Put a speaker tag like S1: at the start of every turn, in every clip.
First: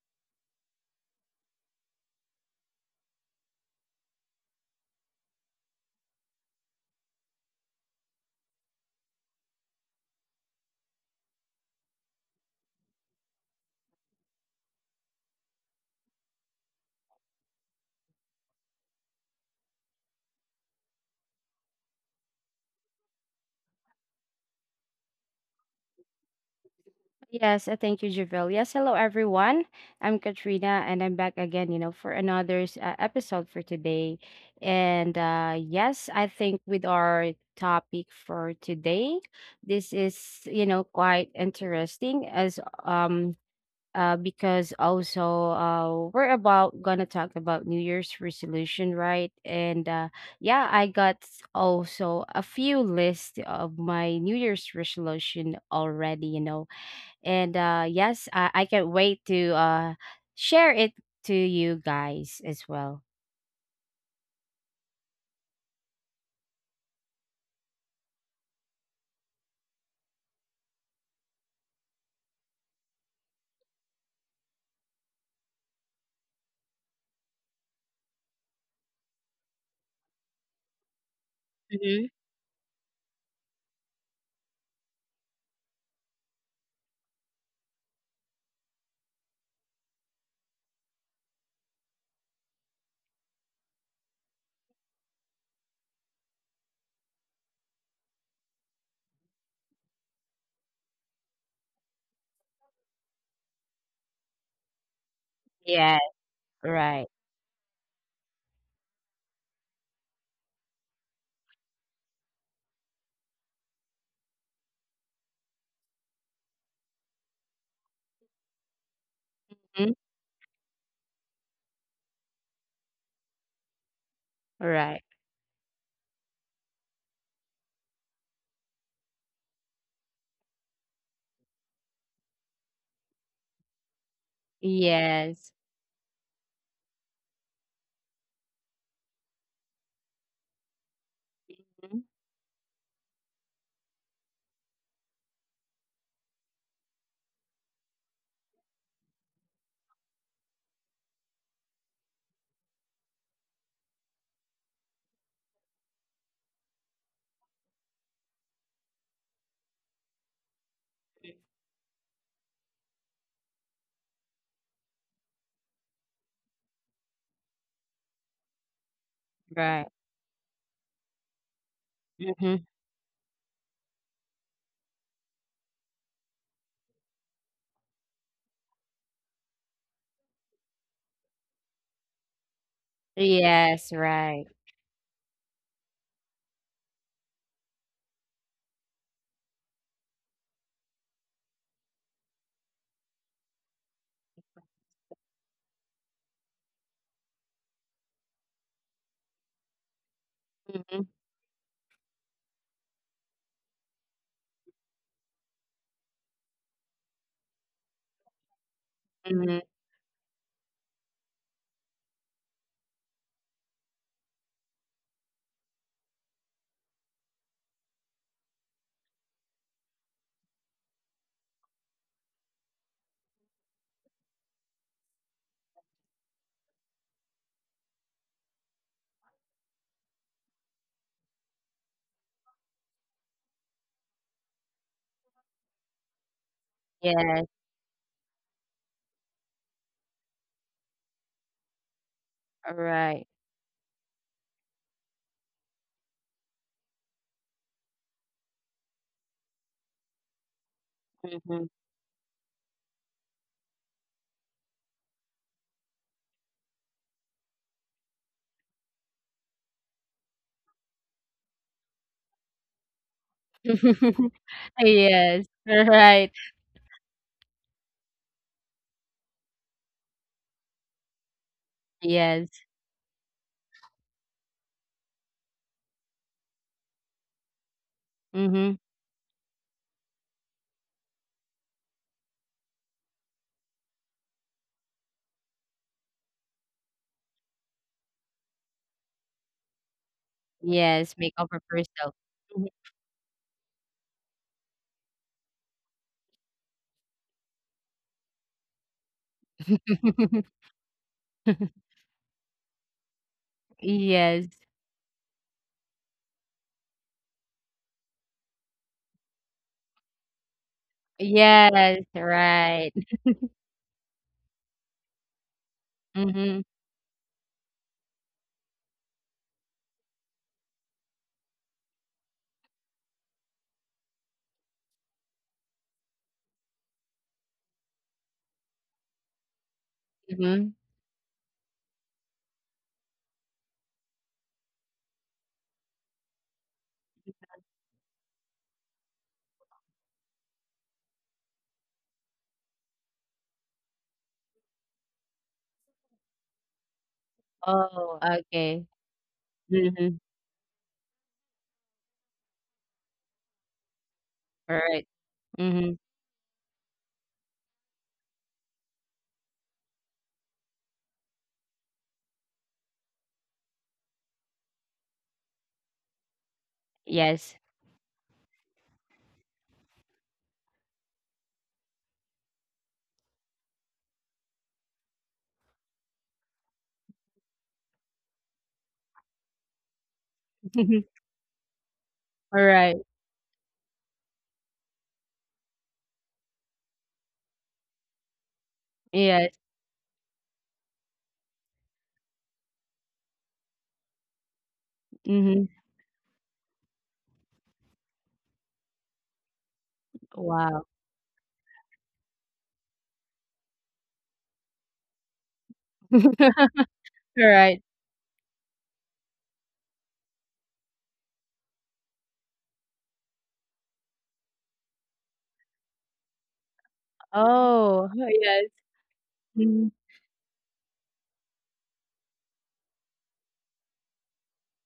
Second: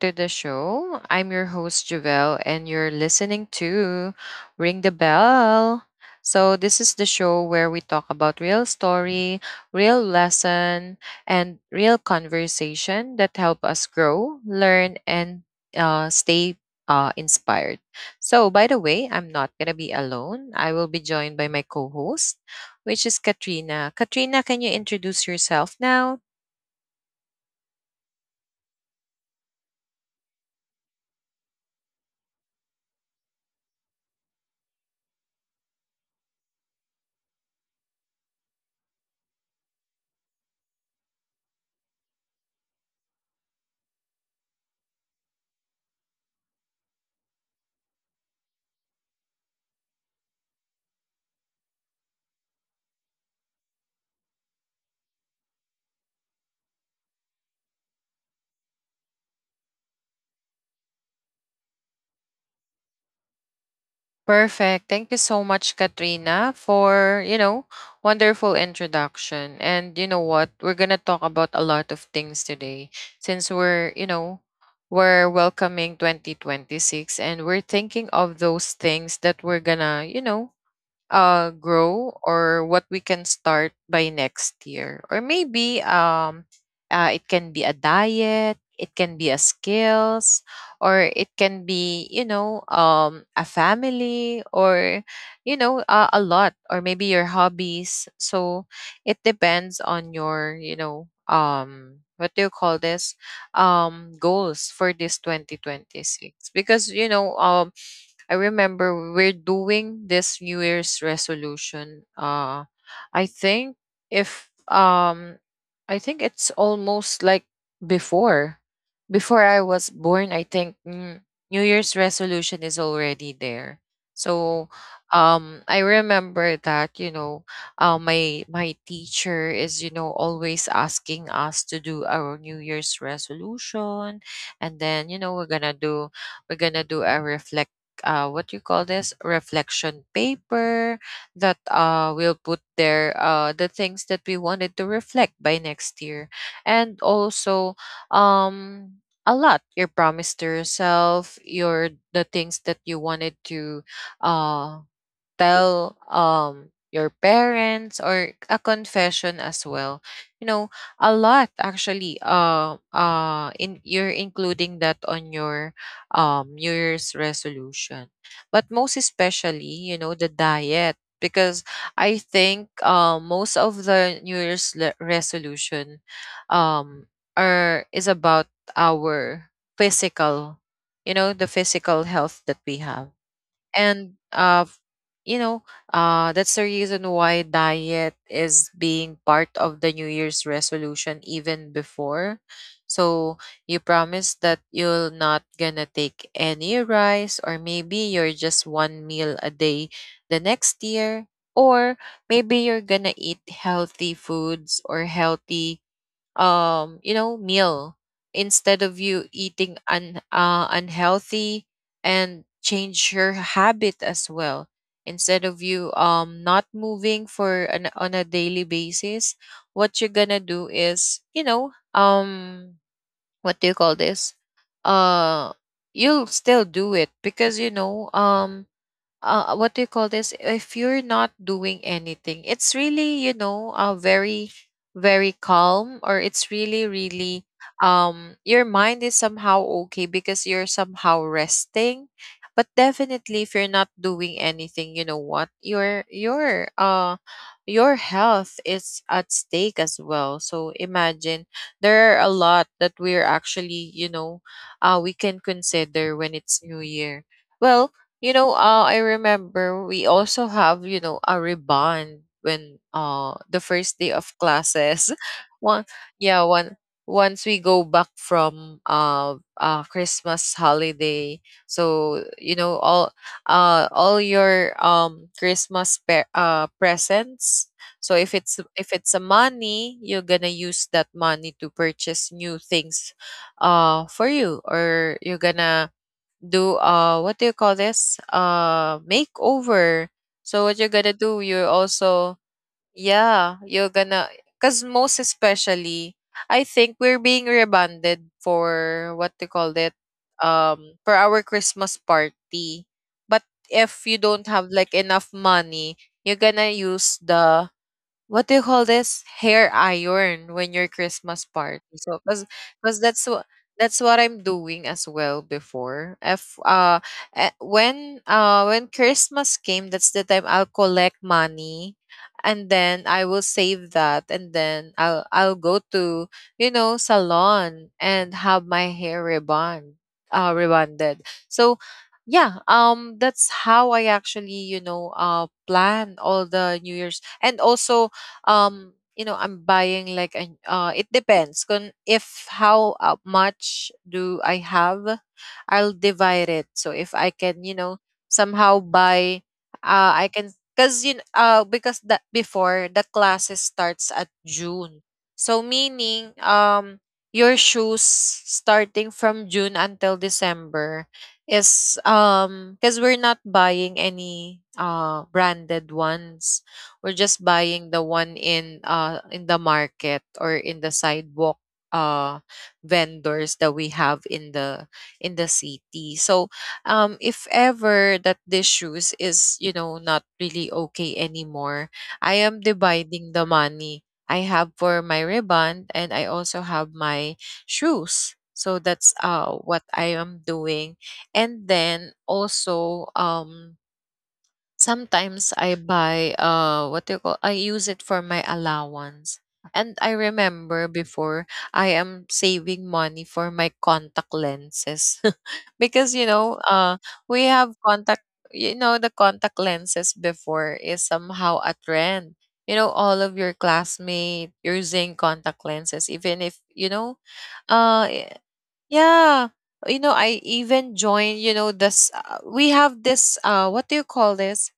S1: to the show. I'm your host, Javelle, and you're listening to Ring the Bell. So this is the show where we talk about real story, real lesson, and real conversation that help us grow, learn, and stay inspired. So, by the way, I'm not going to be alone. I will be joined by my co host, which is Katrina. Katrina, can you introduce yourself now?
S2: Yes, Thank you, Javil. Yes, hello everyone. I'm Katrina, and I'm back again, you know, for another episode for today. And yes, I think with our topic for today, this is, you know, quite interesting as because also we're about gonna talk about New Year's resolution, right? And yeah, I also a few lists of my New Year's resolution already, you know, and yes, I can't wait to share it to you guys as well.
S1: Perfect. Thank you so much, Katrina, for, you know, wonderful introduction. And you know what? We're going to talk about a lot of things today since we're, you know, we're welcoming 2026 and we're thinking of those things that we're going to, you know,
S2: Mm-hmm.
S1: grow, or what we can start by next year, or maybe it can be a diet, it can be a skills, or it can be, you know, a family, or you know, a lot, or maybe your hobbies. So it depends on your, you know, what do you call this, goals for this
S2: Yeah.
S1: 2026. Because
S2: Right.
S1: you know, I remember we're doing this New Year's resolution. I think if I think it's almost like before, before I
S2: Mhm.
S1: was born. I think New Year's resolution is already there. So,
S2: Right.
S1: I remember that, you know, my teacher is, you know, always asking us to do our New Year's resolution, and then you know
S2: Yes.
S1: we're gonna do a reflection, what do you call this, reflection paper, that
S2: Mhm.
S1: we'll put there the things that we wanted to reflect by next year. And also, um a lot, your promise to yourself, your the things that you wanted to uh tell your parents, or a confession as well, you know. A lot, actually, in you're including that on your new year's resolution. But most
S2: Right.
S1: especially, you know, the diet, because I
S2: Hmm.
S1: think, most of the resolution are is about our physical, you know, the physical health that we have.
S2: Yes.
S1: And
S2: Right.
S1: you know, that's the reason why diet is being part of the new year's resolution even before. So you promise that you're not gonna take any rice, or maybe you're just one meal a day the next
S2: Hmm.
S1: year. Or maybe you're gonna eat healthy foods, or healthy you know, meal, instead of you
S2: Hmm.
S1: eating un unhealthy, and change your habit as well. Instead of you not moving for an on a daily basis, what you're gonna do is, you know, what do you call this uh you'll still do it, because you know what do you call this? If you're not doing anything, it's really, you know, very, very calm, or it's really,
S2: Yes.
S1: really, your mind is somehow okay because you're somehow resting. But
S2: Right.
S1: definitely, if you're not doing anything, you know what? Your your health is at stake as well. So imagine,
S2: Hmm.
S1: there are a lot that we're actually, you know, we can consider when it's New Year. Well, you know, I remember we also have, you know, a rebond when the first day of classes.
S2: Yes.
S1: One
S2: Right.
S1: yeah, one once we go back from Christmas holiday. So,
S2: Yes.
S1: you know, all your presents. So if
S2: Hmm.
S1: it's, if it's a money, you're gonna use that money to purchase new things for you. Or you're gonna do, what do you call this, makeover. So what you're
S2: Yes.
S1: gonna
S2: Make up
S1: do,
S2: for
S1: you're
S2: yourself.
S1: also,
S2: Mhm.
S1: yeah, you're gonna, because most especially, I think we're being rebonded for, what do you call it, for our Christmas party. But if
S2: Yes.
S1: you don't have like enough money, you're gonna use the, what do you call this, hair iron, when your Christmas
S2: Yes.
S1: party. So
S2: Right.
S1: because that's what, that's what I'm doing as well before.
S2: Hmm.
S1: If when when Christmas came, that's the time I'll collect money, and then I will save that, and then I'll go to, you know, salon, and have my hair rebond,
S2: Hmm.
S1: rebonded. So yeah, that's how I actually, you know, plan all the New Year's. And also, you know, I'm buying like an it depends on if how much do I have. I'll divide it. So if I can, you know,
S2: Oh,
S1: somehow
S2: okay.
S1: buy,
S2: Mhm.
S1: I can, because you know, because that before the classes starts at June.
S2: Alright.
S1: So
S2: Mhm.
S1: meaning, your shoes starting from June until December is, because we're not buying any branded ones. We're
S2: Yes.
S1: just buying the one in, in the market, or in the sidewalk, uh vendors that we have in the, in the city. So if ever that this shoes is, you know, not really okay anymore, I am
S2: Alright.
S1: dividing the money I have for my riband, and I also have my shoes. So that's
S2: Yes.
S1: what I am doing. And then also, sometimes
S2: Mhm.
S1: I buy, what do you call, I use it for my allowance. And I
S2: Wow.
S1: remember before, I am saving money for my contact lenses because you know
S2: all
S1: we
S2: right,
S1: have contact, you know, the contact lenses before is somehow a trend. You know, all of your classmates using contact lenses, even if you know,
S2: Oh,
S1: uh y-
S2: yes.
S1: yeah,
S2: Mhm.
S1: you know, I even joined, you know, this we have this what do you call this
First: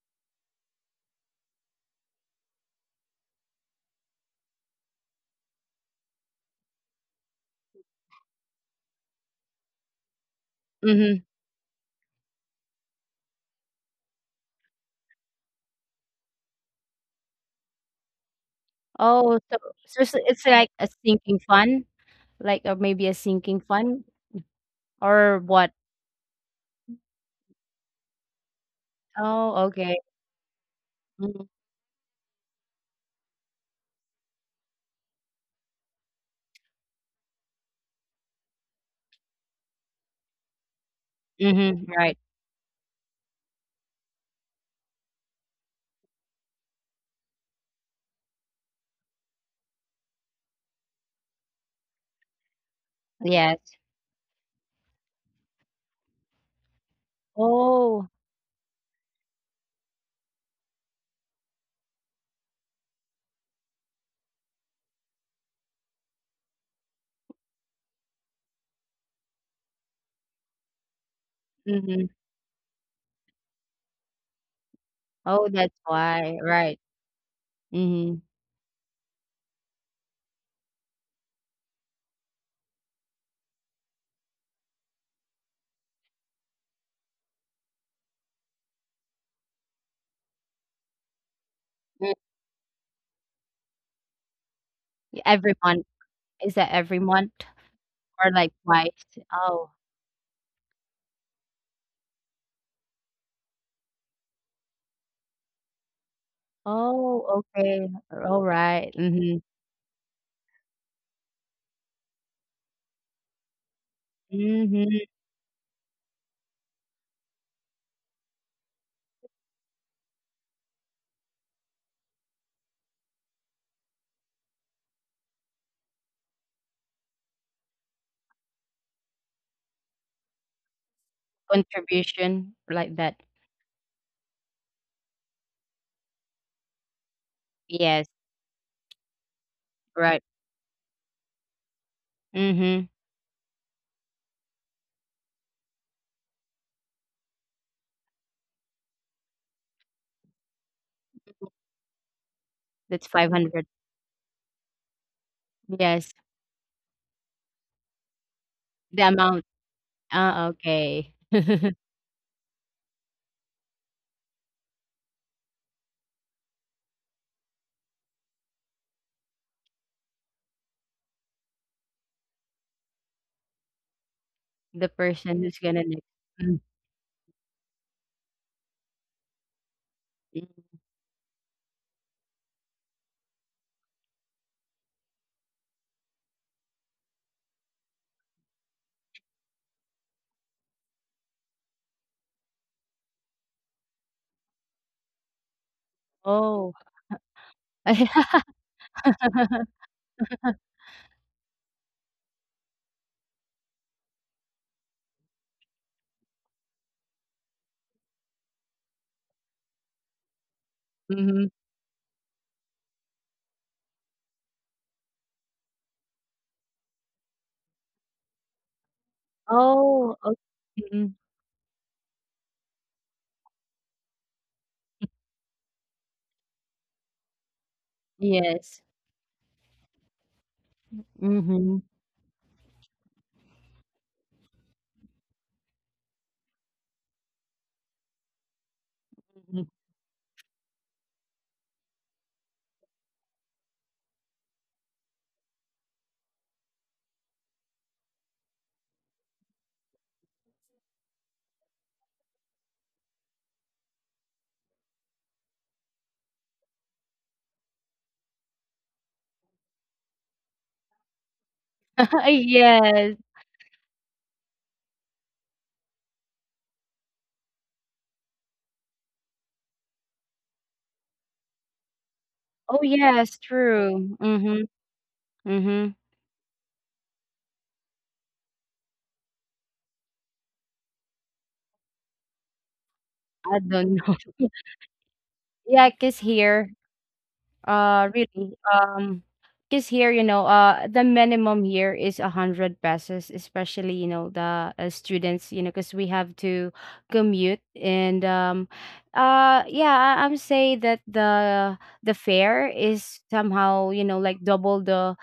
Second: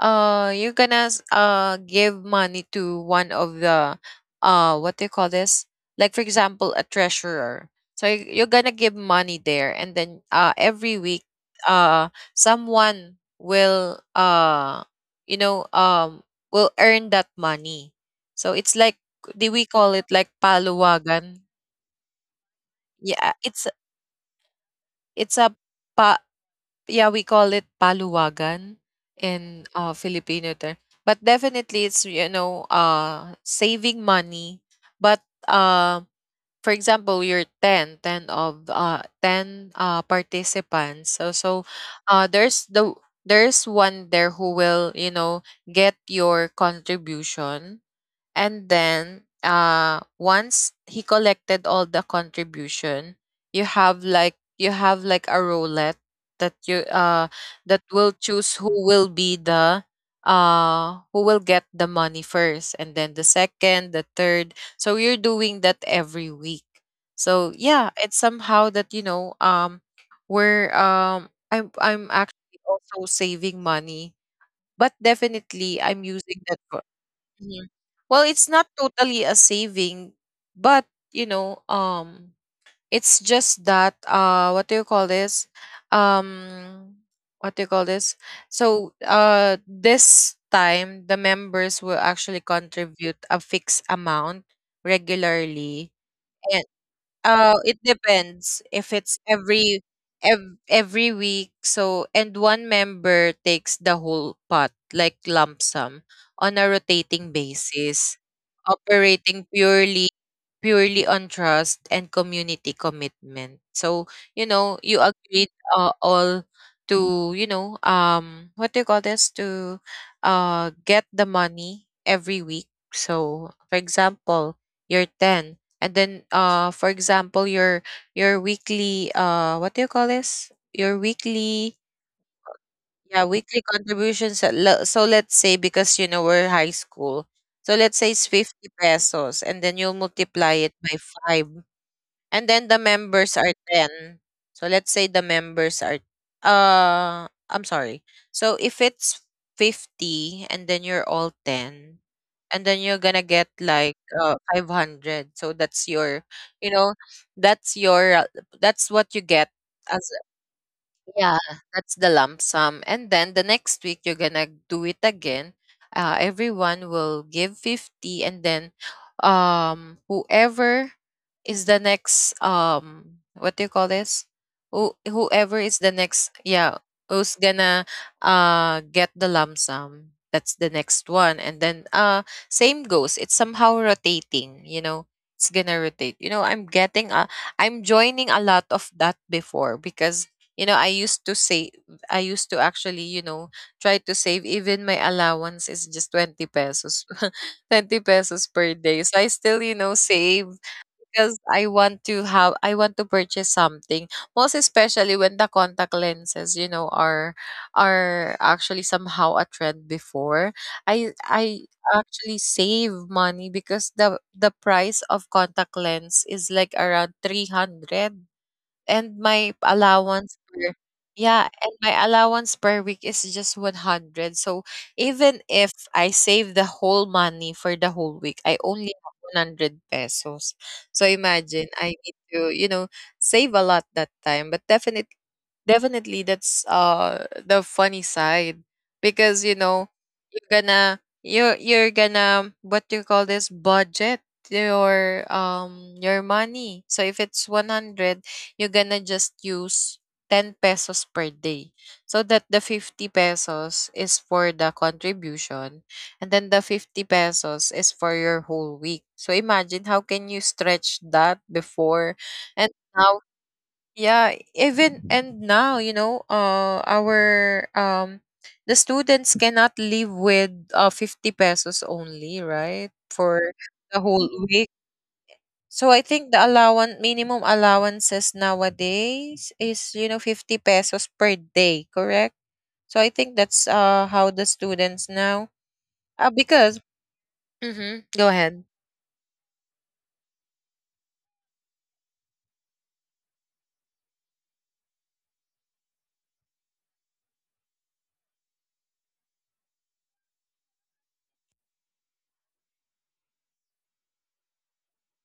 S1: you're gonna give money to one of the, what do you call this, like for example a treasurer. So you're gonna give money there, and then every
S2: Mhm.
S1: week, uh someone will you know, will earn that money. So it's like,
S2: Oh, so
S1: do we
S2: so
S1: call
S2: it's
S1: it like
S2: it's like a sinking
S1: paluwagan.
S2: fund? Like, or maybe a
S1: Yeah,
S2: sinking
S1: it's
S2: fund or
S1: it's a
S2: what?
S1: pa, yeah, we call it paluwagan
S2: Oh,
S1: in
S2: okay.
S1: Filipino term. But
S2: Mhm.
S1: definitely it's, you know, saving money. But uh for example, you're ten, ten of ten participants. So so,
S2: Mhm. Right.
S1: there's the, there's one there who will, you know, get your contribution. And then once he collected all the contribution, you
S2: Yes.
S1: have like, you have like a roulette that you that
S2: Oh.
S1: will choose who will be the, who will get the money first, and then the second, the third. So you're doing that every week. So yeah, it's somehow that, you know, we're I'm
S2: Mhm.
S1: actually also saving money, but
S2: Oh, that's
S1: definitely I'm
S2: why.
S1: using that.
S2: Right.
S1: Mhm.
S2: Mhm.
S1: Well, it's not totally a saving, but you know, it's just that, what do you call this? Um, what do you call this? So, this time the members will
S2: Mm,
S1: actually contribute a fixed amount
S2: every month.
S1: regularly.
S2: Is that every month
S1: It
S2: or, like,
S1: depends
S2: twice?
S1: if it's
S2: Oh.
S1: every week. So, and one member takes the whole pot, like lump sum, on a rotating
S2: Oh, okay.
S1: basis,
S2: Alright. Mhm.
S1: operating purely on trust and community commitment. So you know, you
S2: Mhm.
S1: agreed, all, to, you know, what do you call this to get the money every week. So, for example, you're 10, and then, for example, your weekly, what do you call this? your weekly,
S2: Contribution like
S1: yeah,
S2: that.
S1: weekly contributions. So let's say, because you know we're high school. So let's say
S2: Yes.
S1: it's 50 pesos, and then you'll
S2: Right.
S1: multiply it by 5, and then the
S2: Mhm.
S1: members are 10. So let's say the members are, I'm sorry. So if it's 50, and then you're all 10, and then
S2: That's
S1: you're going to get
S2: 500.
S1: like 500. So that's
S2: Yes.
S1: your, you know, that's your,
S2: The
S1: that's what you
S2: amount.
S1: get as,
S2: Ah, okay.
S1: yeah, that's the lump sum. And then the next week you're gonna do it again. Everyone will give 50, and then, whoever is the next, what do you call this?
S2: The person who's
S1: Whoever is
S2: gonna
S1: the
S2: next.
S1: next,
S2: Mm.
S1: yeah, who's gonna get the lump sum. That's
S2: Mm.
S1: the next one. And then same goes. It's somehow rotating, you know. It's gonna rotate. You know, I'm joining a lot of that before. Because you know, I used to actually, you know, try to save, even my allowance is just 20
S2: Oh.
S1: pesos. 20 pesos per day. So I still, you know, save, because I want to purchase something. Most especially when the contact lenses, you know, are actually somehow a trend before. I
S2: Mhm.
S1: I actually save money because the price of contact lens is like around 300. And my
S2: Oh, o,
S1: allowance per
S2: mm.
S1: Yeah, and my allowance per week is just 100, so even if I save the whole money for the whole week, I
S2: Yes.
S1: only have 100 pesos. So imagine,
S2: Mhm.
S1: I need to, save a lot that time. But definitely that's the funny side, because
S2: Mhm.
S1: you're gonna what you call this, budget your money. So if it's 100, you're gonna just use 10 pesos per day, so that the 50 pesos is for the contribution and then the 50 pesos is for your whole week. So imagine how can you stretch that before. And
S2: Yes.
S1: now Yeah, even and now, our the students cannot live with 50 pesos only,
S2: Oh,
S1: right?
S2: yes.
S1: For the
S2: True.
S1: whole
S2: Mhm.
S1: week.
S2: Mhm.
S1: So I think the allowance minimum allowances nowadays is, 50 pesos per day, correct? So I think
S2: I
S1: that's
S2: don't know.
S1: how the students now,
S2: Yeah, 'cause
S1: because —
S2: here
S1: mm-hmm, go
S2: Really.
S1: ahead.
S2: Because here, you know, the minimum here is a hundred pesos, especially, you know, the students, you know, because we have to commute and yeah, I'm say that the fare is somehow, you know, like double the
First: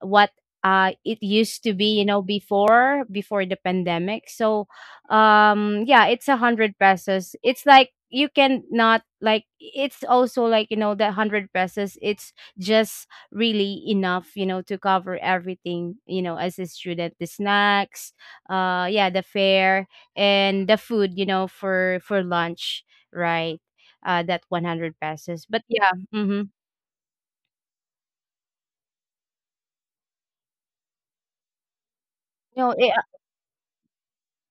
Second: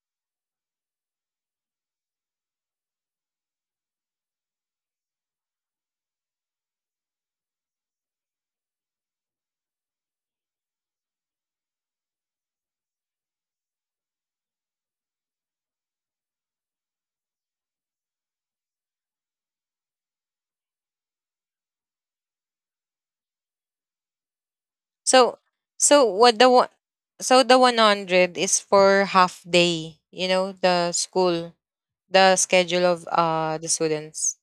S2: what it used to be, you know, before the pandemic. So yeah, it's a hundred pesos. It's like you can not like it's also like, you know, that hundred pesos, it's just really enough, you know, to cover everything, you know, as a student: the snacks, yeah, the fare, and the food, you know, for lunch, right, that 100 pesos,
S1: So
S2: but yeah,
S1: so
S2: mm-hmm.
S1: what the one so the 100 is for half day, the
S2: No,
S1: schedule of the students,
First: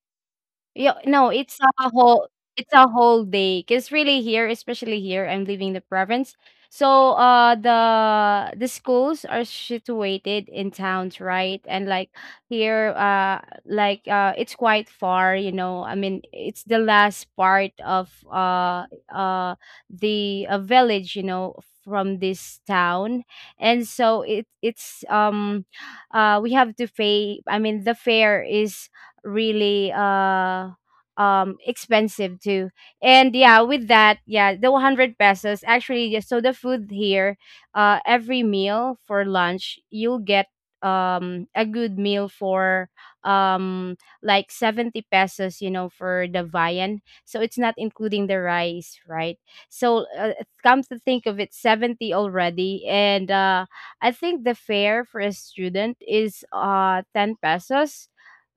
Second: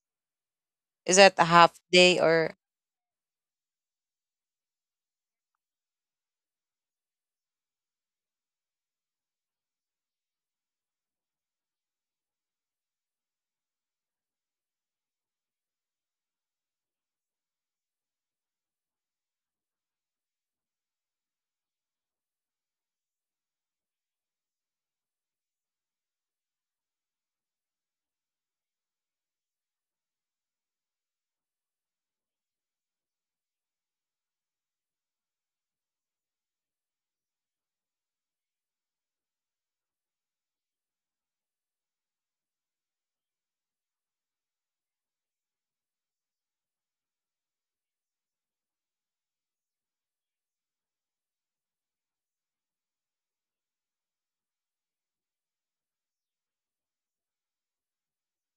S2: yeah,
S1: is
S2: no,
S1: that a half day or
S2: it's a whole day. 'Cause really here, especially here, I'm living in the province. So the schools are situated in towns, right? And like here, it's quite far, you know. I mean, it's the last part of uh the village, you know, from this town. And so it's we have to pay, I mean, the fare is really expensive too. And yeah, with that, yeah, the 100 pesos actually, yeah, so the food here, every meal, for lunch you'll get a good meal for um like 70 pesos, you know, for the viand, so it's not including the rice, right? So come to think of it, 70 already, and I think the fare for a student is 10 pesos,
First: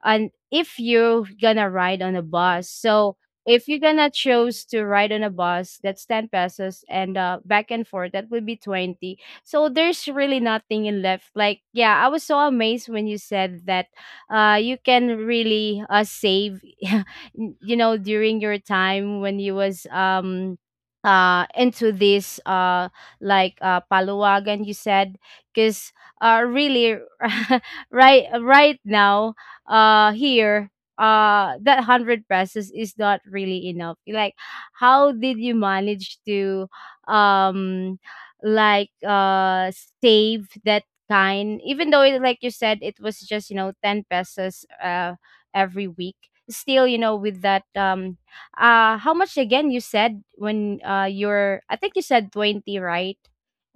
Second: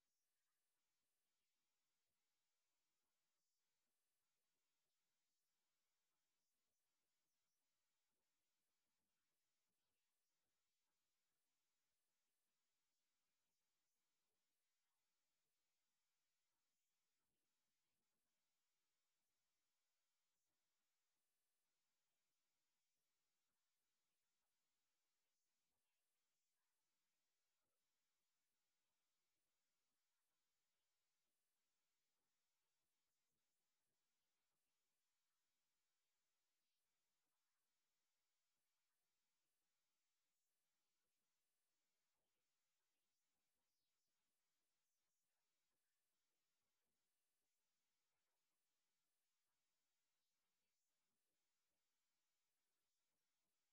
S2: and if you're gonna ride on a bus, so if you're gonna choose to ride on a bus, that's 10 pesos, and back and forth, that would be 20. So there's really nothing in left. Like, yeah, I was so amazed when you said that you can really save, you know, during your time when you was into this paluwagan, you said. Because really, right, right now, here, that 100 pesos is not really enough. Like, how did you manage to um like uh save that kind, even though it, like you said, it was just, you know, 10 pesos every week? Still, you know, with that how much again you said when you're, I think you said 20, right,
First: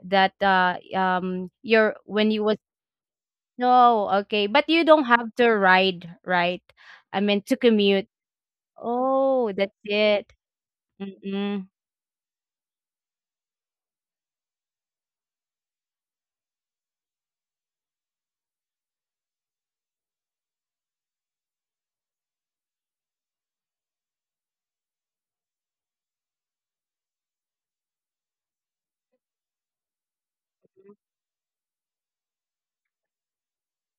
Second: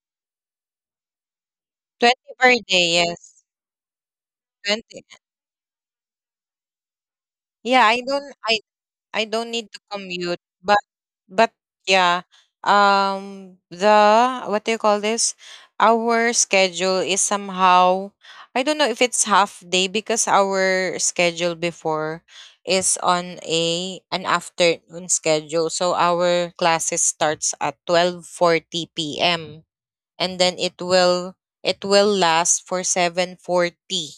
S2: that your when
S1: 20
S2: you
S1: per
S2: was
S1: day? Yes,
S2: no, okay, but you
S1: 20.
S2: don't have to ride, right? I mean, to
S1: Yeah,
S2: commute.
S1: I don't
S2: Oh,
S1: need
S2: that's
S1: to
S2: it.
S1: commute, but
S2: Mm-mm.
S1: yeah, the what do you call this? Our schedule is somehow — I don't know if it's half day, because our schedule before is on a an afternoon schedule. So our classes starts at 12:40 p.m. and then it will last for 7:40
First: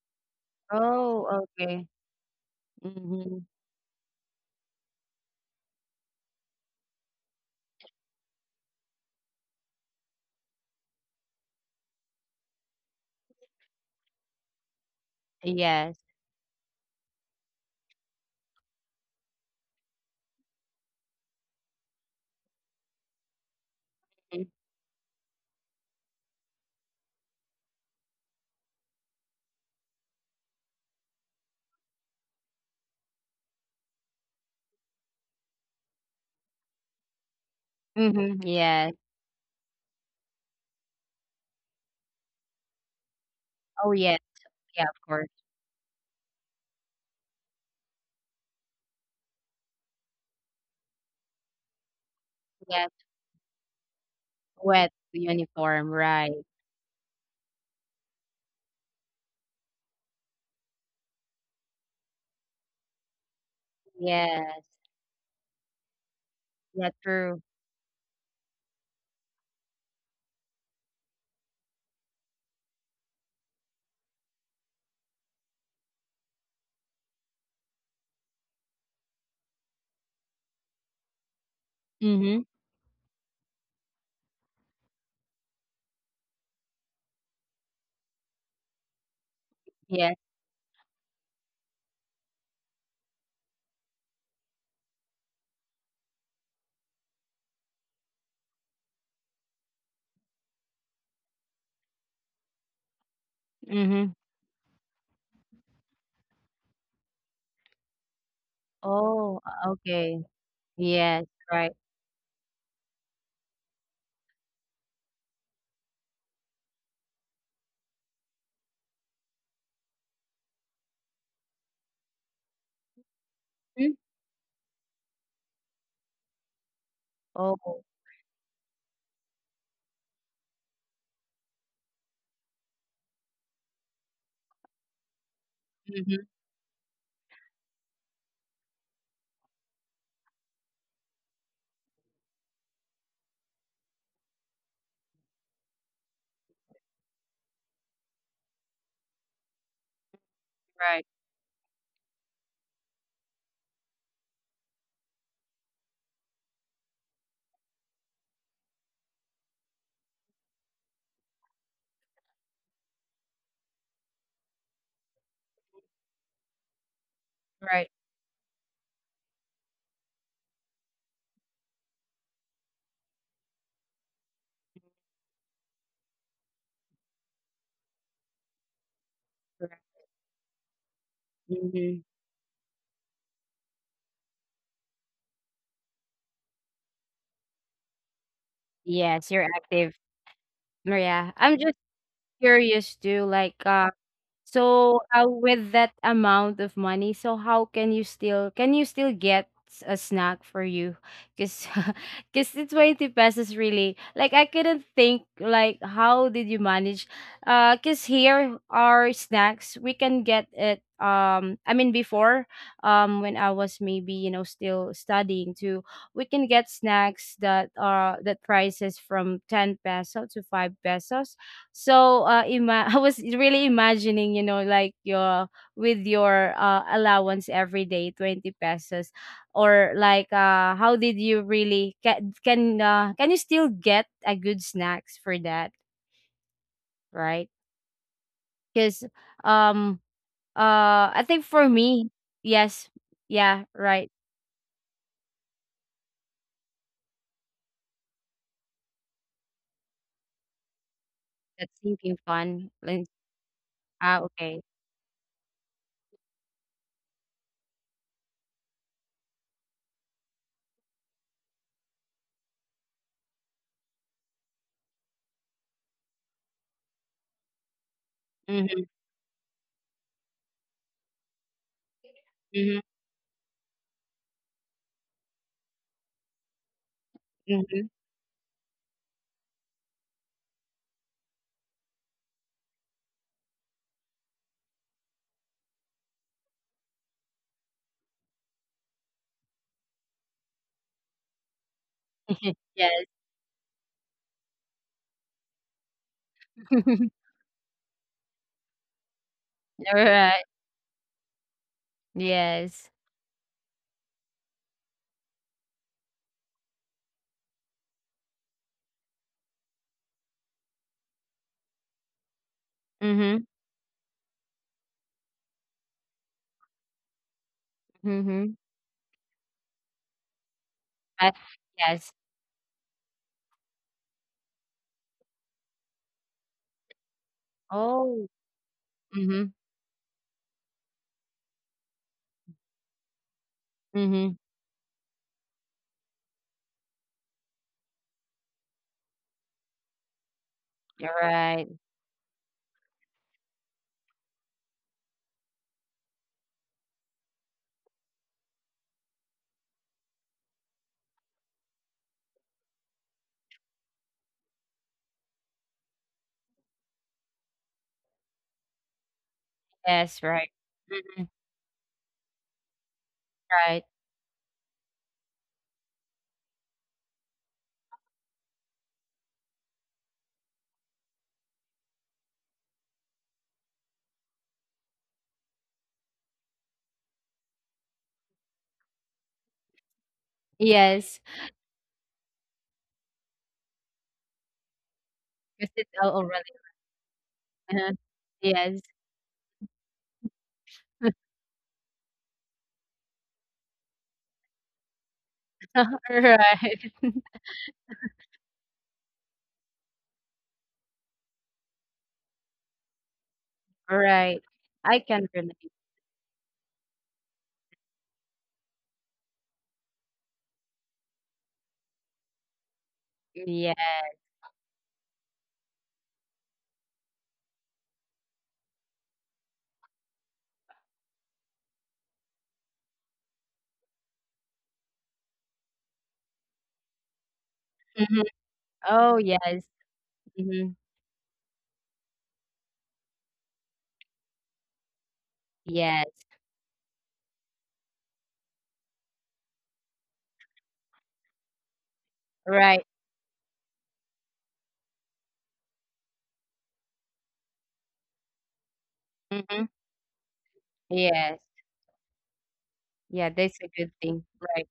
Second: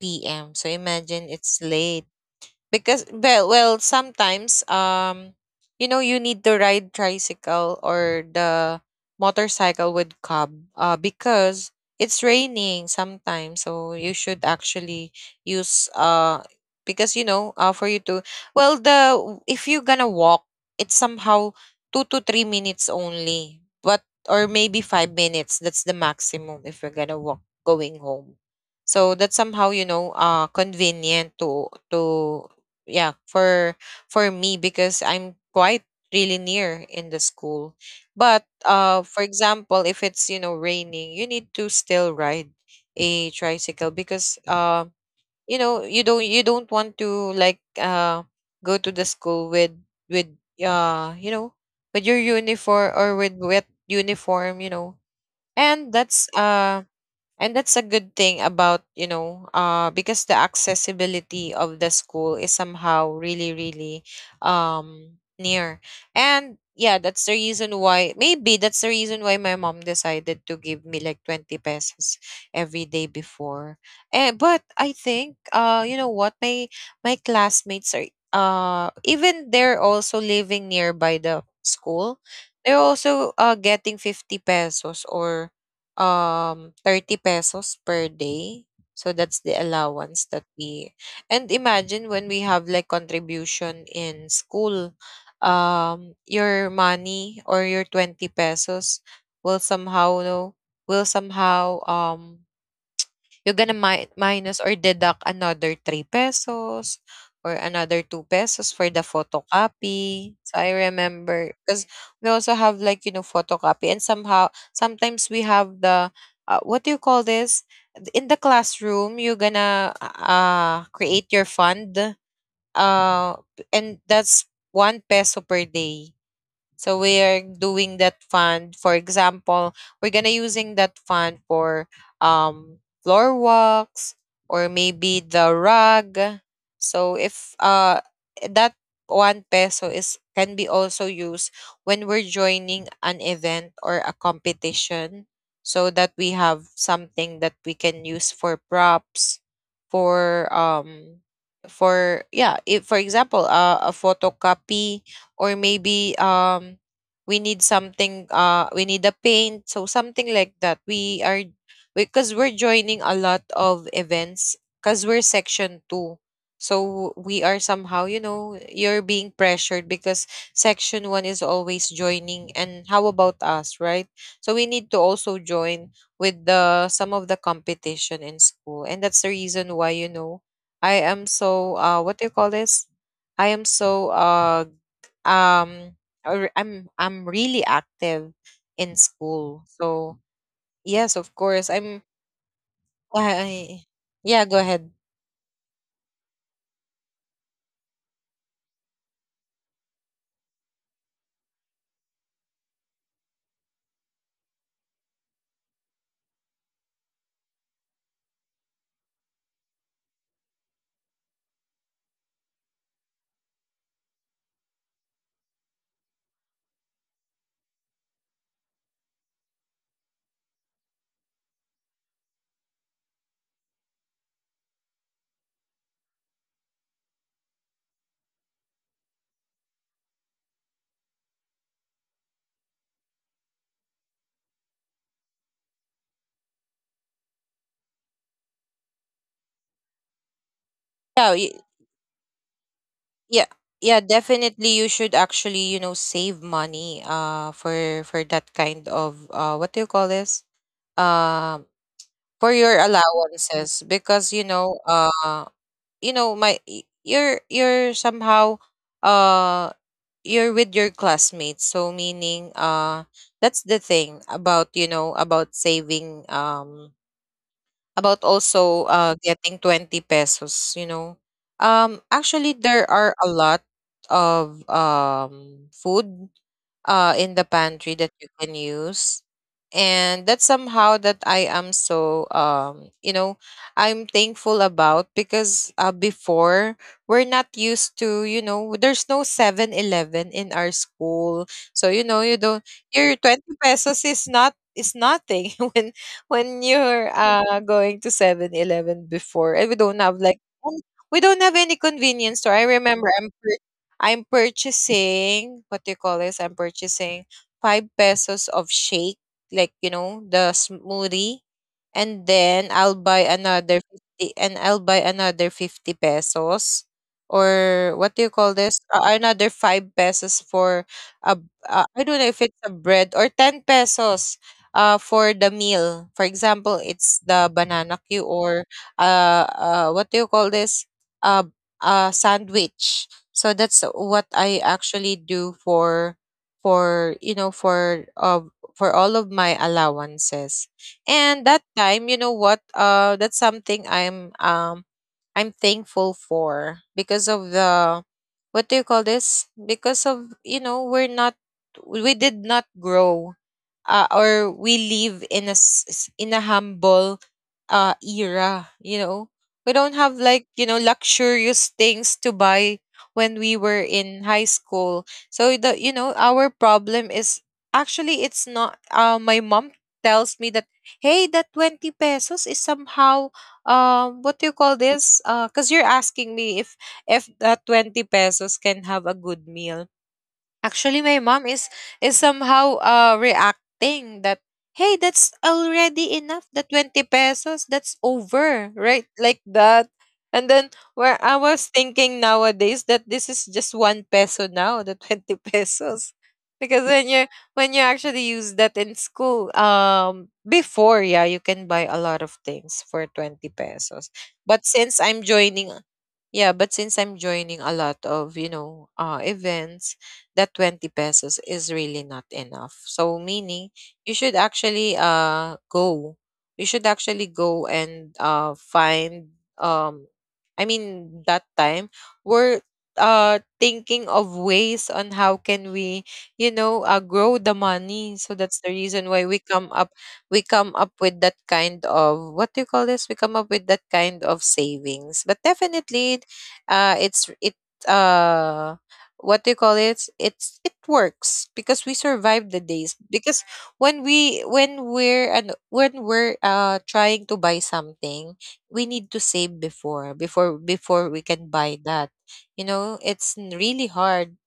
S1: p.m. So
S2: Oh,
S1: imagine it's
S2: okay.
S1: late, because
S2: Mhm.
S1: well sometimes, you need to ride tricycle or the motorcycle with cub, because it's raining sometimes, so you should actually use,
S2: Yes.
S1: because for you to — well, the if you're gonna walk, it's somehow 2 to 3 minutes only, but or maybe 5 minutes, that's the maximum if you're gonna walk going home. So that's somehow, you know, convenient to, yeah, for me, because I'm quite really near in the school.
S2: Mm-hmm.
S1: But
S2: Yes.
S1: for example, if it's, you know, raining, you need to still ride a
S2: Oh,
S1: tricycle,
S2: yes.
S1: because
S2: Yeah, of course.
S1: you don't want to like go to the school with uh you know with your
S2: Yes.
S1: uniform, or with wet uniform you
S2: Wet
S1: know
S2: uniform,
S1: and
S2: right.
S1: that's uh and that's a good thing about, because the accessibility of the school is somehow really, really,
S2: Yes.
S1: near. And
S2: Yeah,
S1: yeah, that's the
S2: true.
S1: reason why, maybe that's the reason why my mom decided to give me like 20 pesos every day before. Eh, but I think, you know what, my classmates are, even they're also living nearby the school,
S2: Mm-hmm.
S1: they're also, getting 50 pesos or, 30 pesos per day. So that's the
S2: Yes.
S1: allowance that we and imagine when we have like contribution in school, your money or your 20 pesos will somehow no will somehow, you're gonna
S2: Mm-hmm.
S1: mi minus or deduct another 3 pesos or another 2 pesos for the
S2: Oh, okay.
S1: photocopy. So I
S2: Yes,
S1: remember,
S2: right.
S1: because we also have, like, photocopy, and somehow sometimes we have the — what do you call this? In the classroom, you're gonna create your fund, uh
S2: Mm.
S1: and that's 1 peso per day. So we are
S2: Oh,
S1: doing that fund. For example, we're gonna using that fund for, floor walks or maybe the rug.
S2: mm-hmm.
S1: So if that 1 peso is can be also used when we're joining an event or a competition, so that we have something that we can use for props, for
S2: Right,
S1: um for yeah if for example, a photocopy, or maybe we need something, we need a paint, so something like that, we are because we're joining a lot of events, because we're section 2, so we are
S2: right,
S1: somehow, you're being pressured, because section 1 is always joining, and how about us, right? So we need to also join with the some of the competition in school. And that's the
S2: right.
S1: reason why, I am so,
S2: Mm-hmm.
S1: what do you call this? I am so, um or I'm really active in
S2: Yes, you're
S1: school.
S2: active.
S1: So
S2: Oh, yeah,
S1: yes, of
S2: I'm just
S1: course.
S2: curious too, like,
S1: I, yeah, go
S2: so,
S1: ahead.
S2: with that amount of money, so how can you still get a snack for you? Because because the 20 pesos really, like, I couldn't think, like, how did you manage? Because here are snacks, we can get it. I mean, before, when I was maybe, you know, still studying too, we can get snacks that are that prices from 10 peso to 5 pesos. So I was really imagining, you know, like your with your allowance every day, 20 pesos, or like how did you really can you still get a good snacks for that, right? Because um I think
S1: Yeah,
S2: for me, yes, yeah,
S1: yeah.
S2: right.
S1: Yeah, definitely you should actually, save money, for that kind of, what do you call this?
S2: That's
S1: Um
S2: thinking fun.
S1: for your
S2: Like,
S1: allowances,
S2: ah,
S1: because
S2: okay.
S1: you're somehow, uh you're with your classmates, so meaning, that's the thing about you know about saving, about
S2: Mm-hmm.
S1: also getting 20 pesos. Actually,
S2: Hmm.
S1: there are a lot of, food, in the
S2: Hmm.
S1: pantry that you can use. And that's somehow that I am so, I'm thankful about, because, before, we're not used to, there's no 7-Eleven in our school. So, you don't,
S2: Yes.
S1: your 20 pesos is nothing when when
S2: All
S1: you're going to 7-Eleven before, and
S2: right.
S1: we don't have any convenience store. I
S2: Yes.
S1: remember, I'm purchasing — what do you call this? I'm purchasing 5 pesos of shake, like, the smoothie. And then I'll buy
S2: Mm-hmm.
S1: another 50, and I'll buy another 50 pesos. Or what do you
S2: Mm-hmm.
S1: call this? Another 5 pesos for a,
S2: Yes.
S1: I don't know if it's a bread, or 10 pesos, for the meal. For example, it's the banana
S2: Oh.
S1: queue or,
S2: Mhm.
S1: what do you call this? Uh, a sandwich. So that's
S2: Mhm.
S1: what I actually do for you know for all of my allowances.
S2: You're
S1: And
S2: right.
S1: that time, you know what? That's something I'm thankful for because of the what do you call this? Because of, we did not grow, or we live in in a humble, era, we don't
S2: Yes,
S1: have,
S2: right.
S1: like,
S2: Mhm,
S1: luxurious things to buy when we
S2: right.
S1: were in high school. So the you know our problem is actually — it's not. My mom tells me that, hey, that 20 pesos is somehow, what do you call this? Because you're asking me if that 20 pesos can have a good meal.
S2: Yes,
S1: Actually, my mom is somehow, reacting that, hey, that's
S2: 'cause it's all
S1: already
S2: already.
S1: enough. The 20 pesos,
S2: Uh-huh.
S1: that's
S2: Yes.
S1: over, right? Like that. And then where I was thinking nowadays that this is just 1 peso now, the 20 pesos.
S2: Right,
S1: Because when you actually use that in school, before, yeah, you can buy a lot of things for 20 pesos.
S2: right.
S1: But
S2: I
S1: since
S2: can
S1: I'm
S2: relate.
S1: joining Yeah, but since I'm joining a lot of, events, that 20 pesos is really not enough. So
S2: Yeah.
S1: meaning, you should actually go. You should actually go and find I mean, that time, we're, thinking of ways on how can we, grow the
S2: Mhm.
S1: money. So that's the
S2: Oh,
S1: reason why
S2: yes.
S1: we
S2: Mhm.
S1: come up with that kind of — what do you call this? We come up with that kind of savings. But
S2: Yes.
S1: definitely, it's it uh what do you call it — it works, because we
S2: Right.
S1: survived the days, because when we're trying to buy something, we need to
S2: Mhm.
S1: save before before
S2: Yes.
S1: before we can buy that.
S2: Yeah, that's
S1: It's
S2: a good
S1: really
S2: thing.
S1: hard.
S2: Right.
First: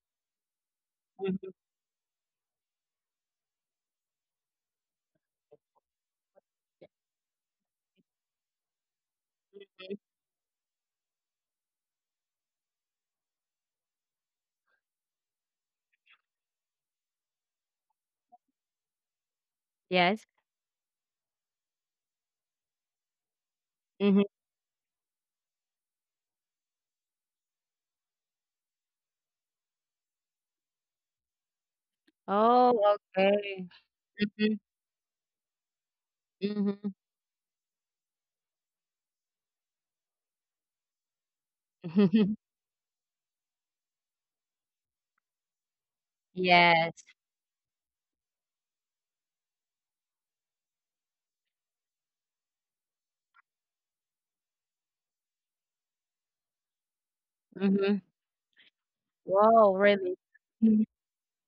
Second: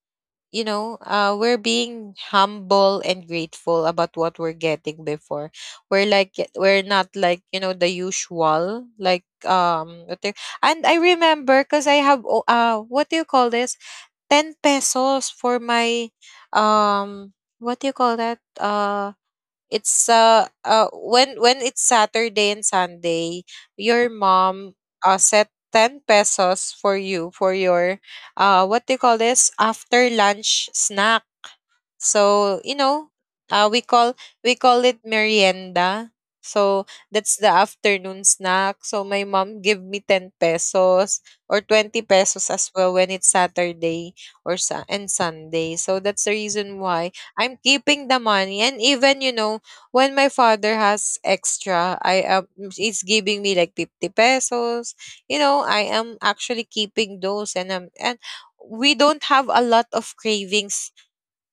S2: Mhm.
S1: We're being humble and grateful about what we're getting before. We're not like, you know, the usual, like, and I remember, because I have, what do you call this? 10 pesos for my, um, what do you call that? It's
S2: Yes.
S1: When it's Saturday and Sunday, your
S2: Mhm.
S1: mom set 10 pesos for you for your, what do you call this, after lunch snack. So,
S2: Oh,
S1: uh,
S2: okay.
S1: we call we
S2: Mhm,
S1: call it merienda. So
S2: mhm.
S1: that's the afternoon snack. So my mom give me 10 pesos or 20 pesos as well when it's Saturday, or sa and Sunday. So that's the reason
S2: Yes.
S1: why I'm keeping the money. And even, when my father has extra, I am it's giving me like 50 pesos. You know, I am actually keeping those, and I'm
S2: Mhm.
S1: and we don't have a
S2: Wow,
S1: lot of
S2: really? Mhm.
S1: cravings,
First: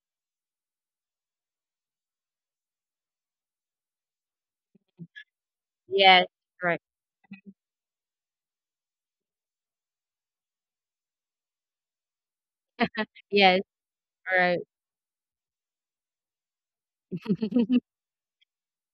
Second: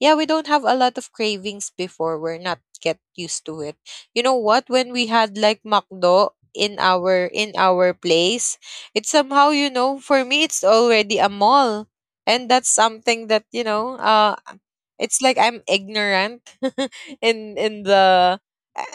S1: yeah, we don't have a lot of cravings before. We're not get used to it. You know what? When we had, like,
S2: Yes.
S1: McDo in
S2: Right.
S1: our in our place, it's somehow, for me it's already a mall. And that's something that,
S2: Yes, right.
S1: it's like I'm ignorant in the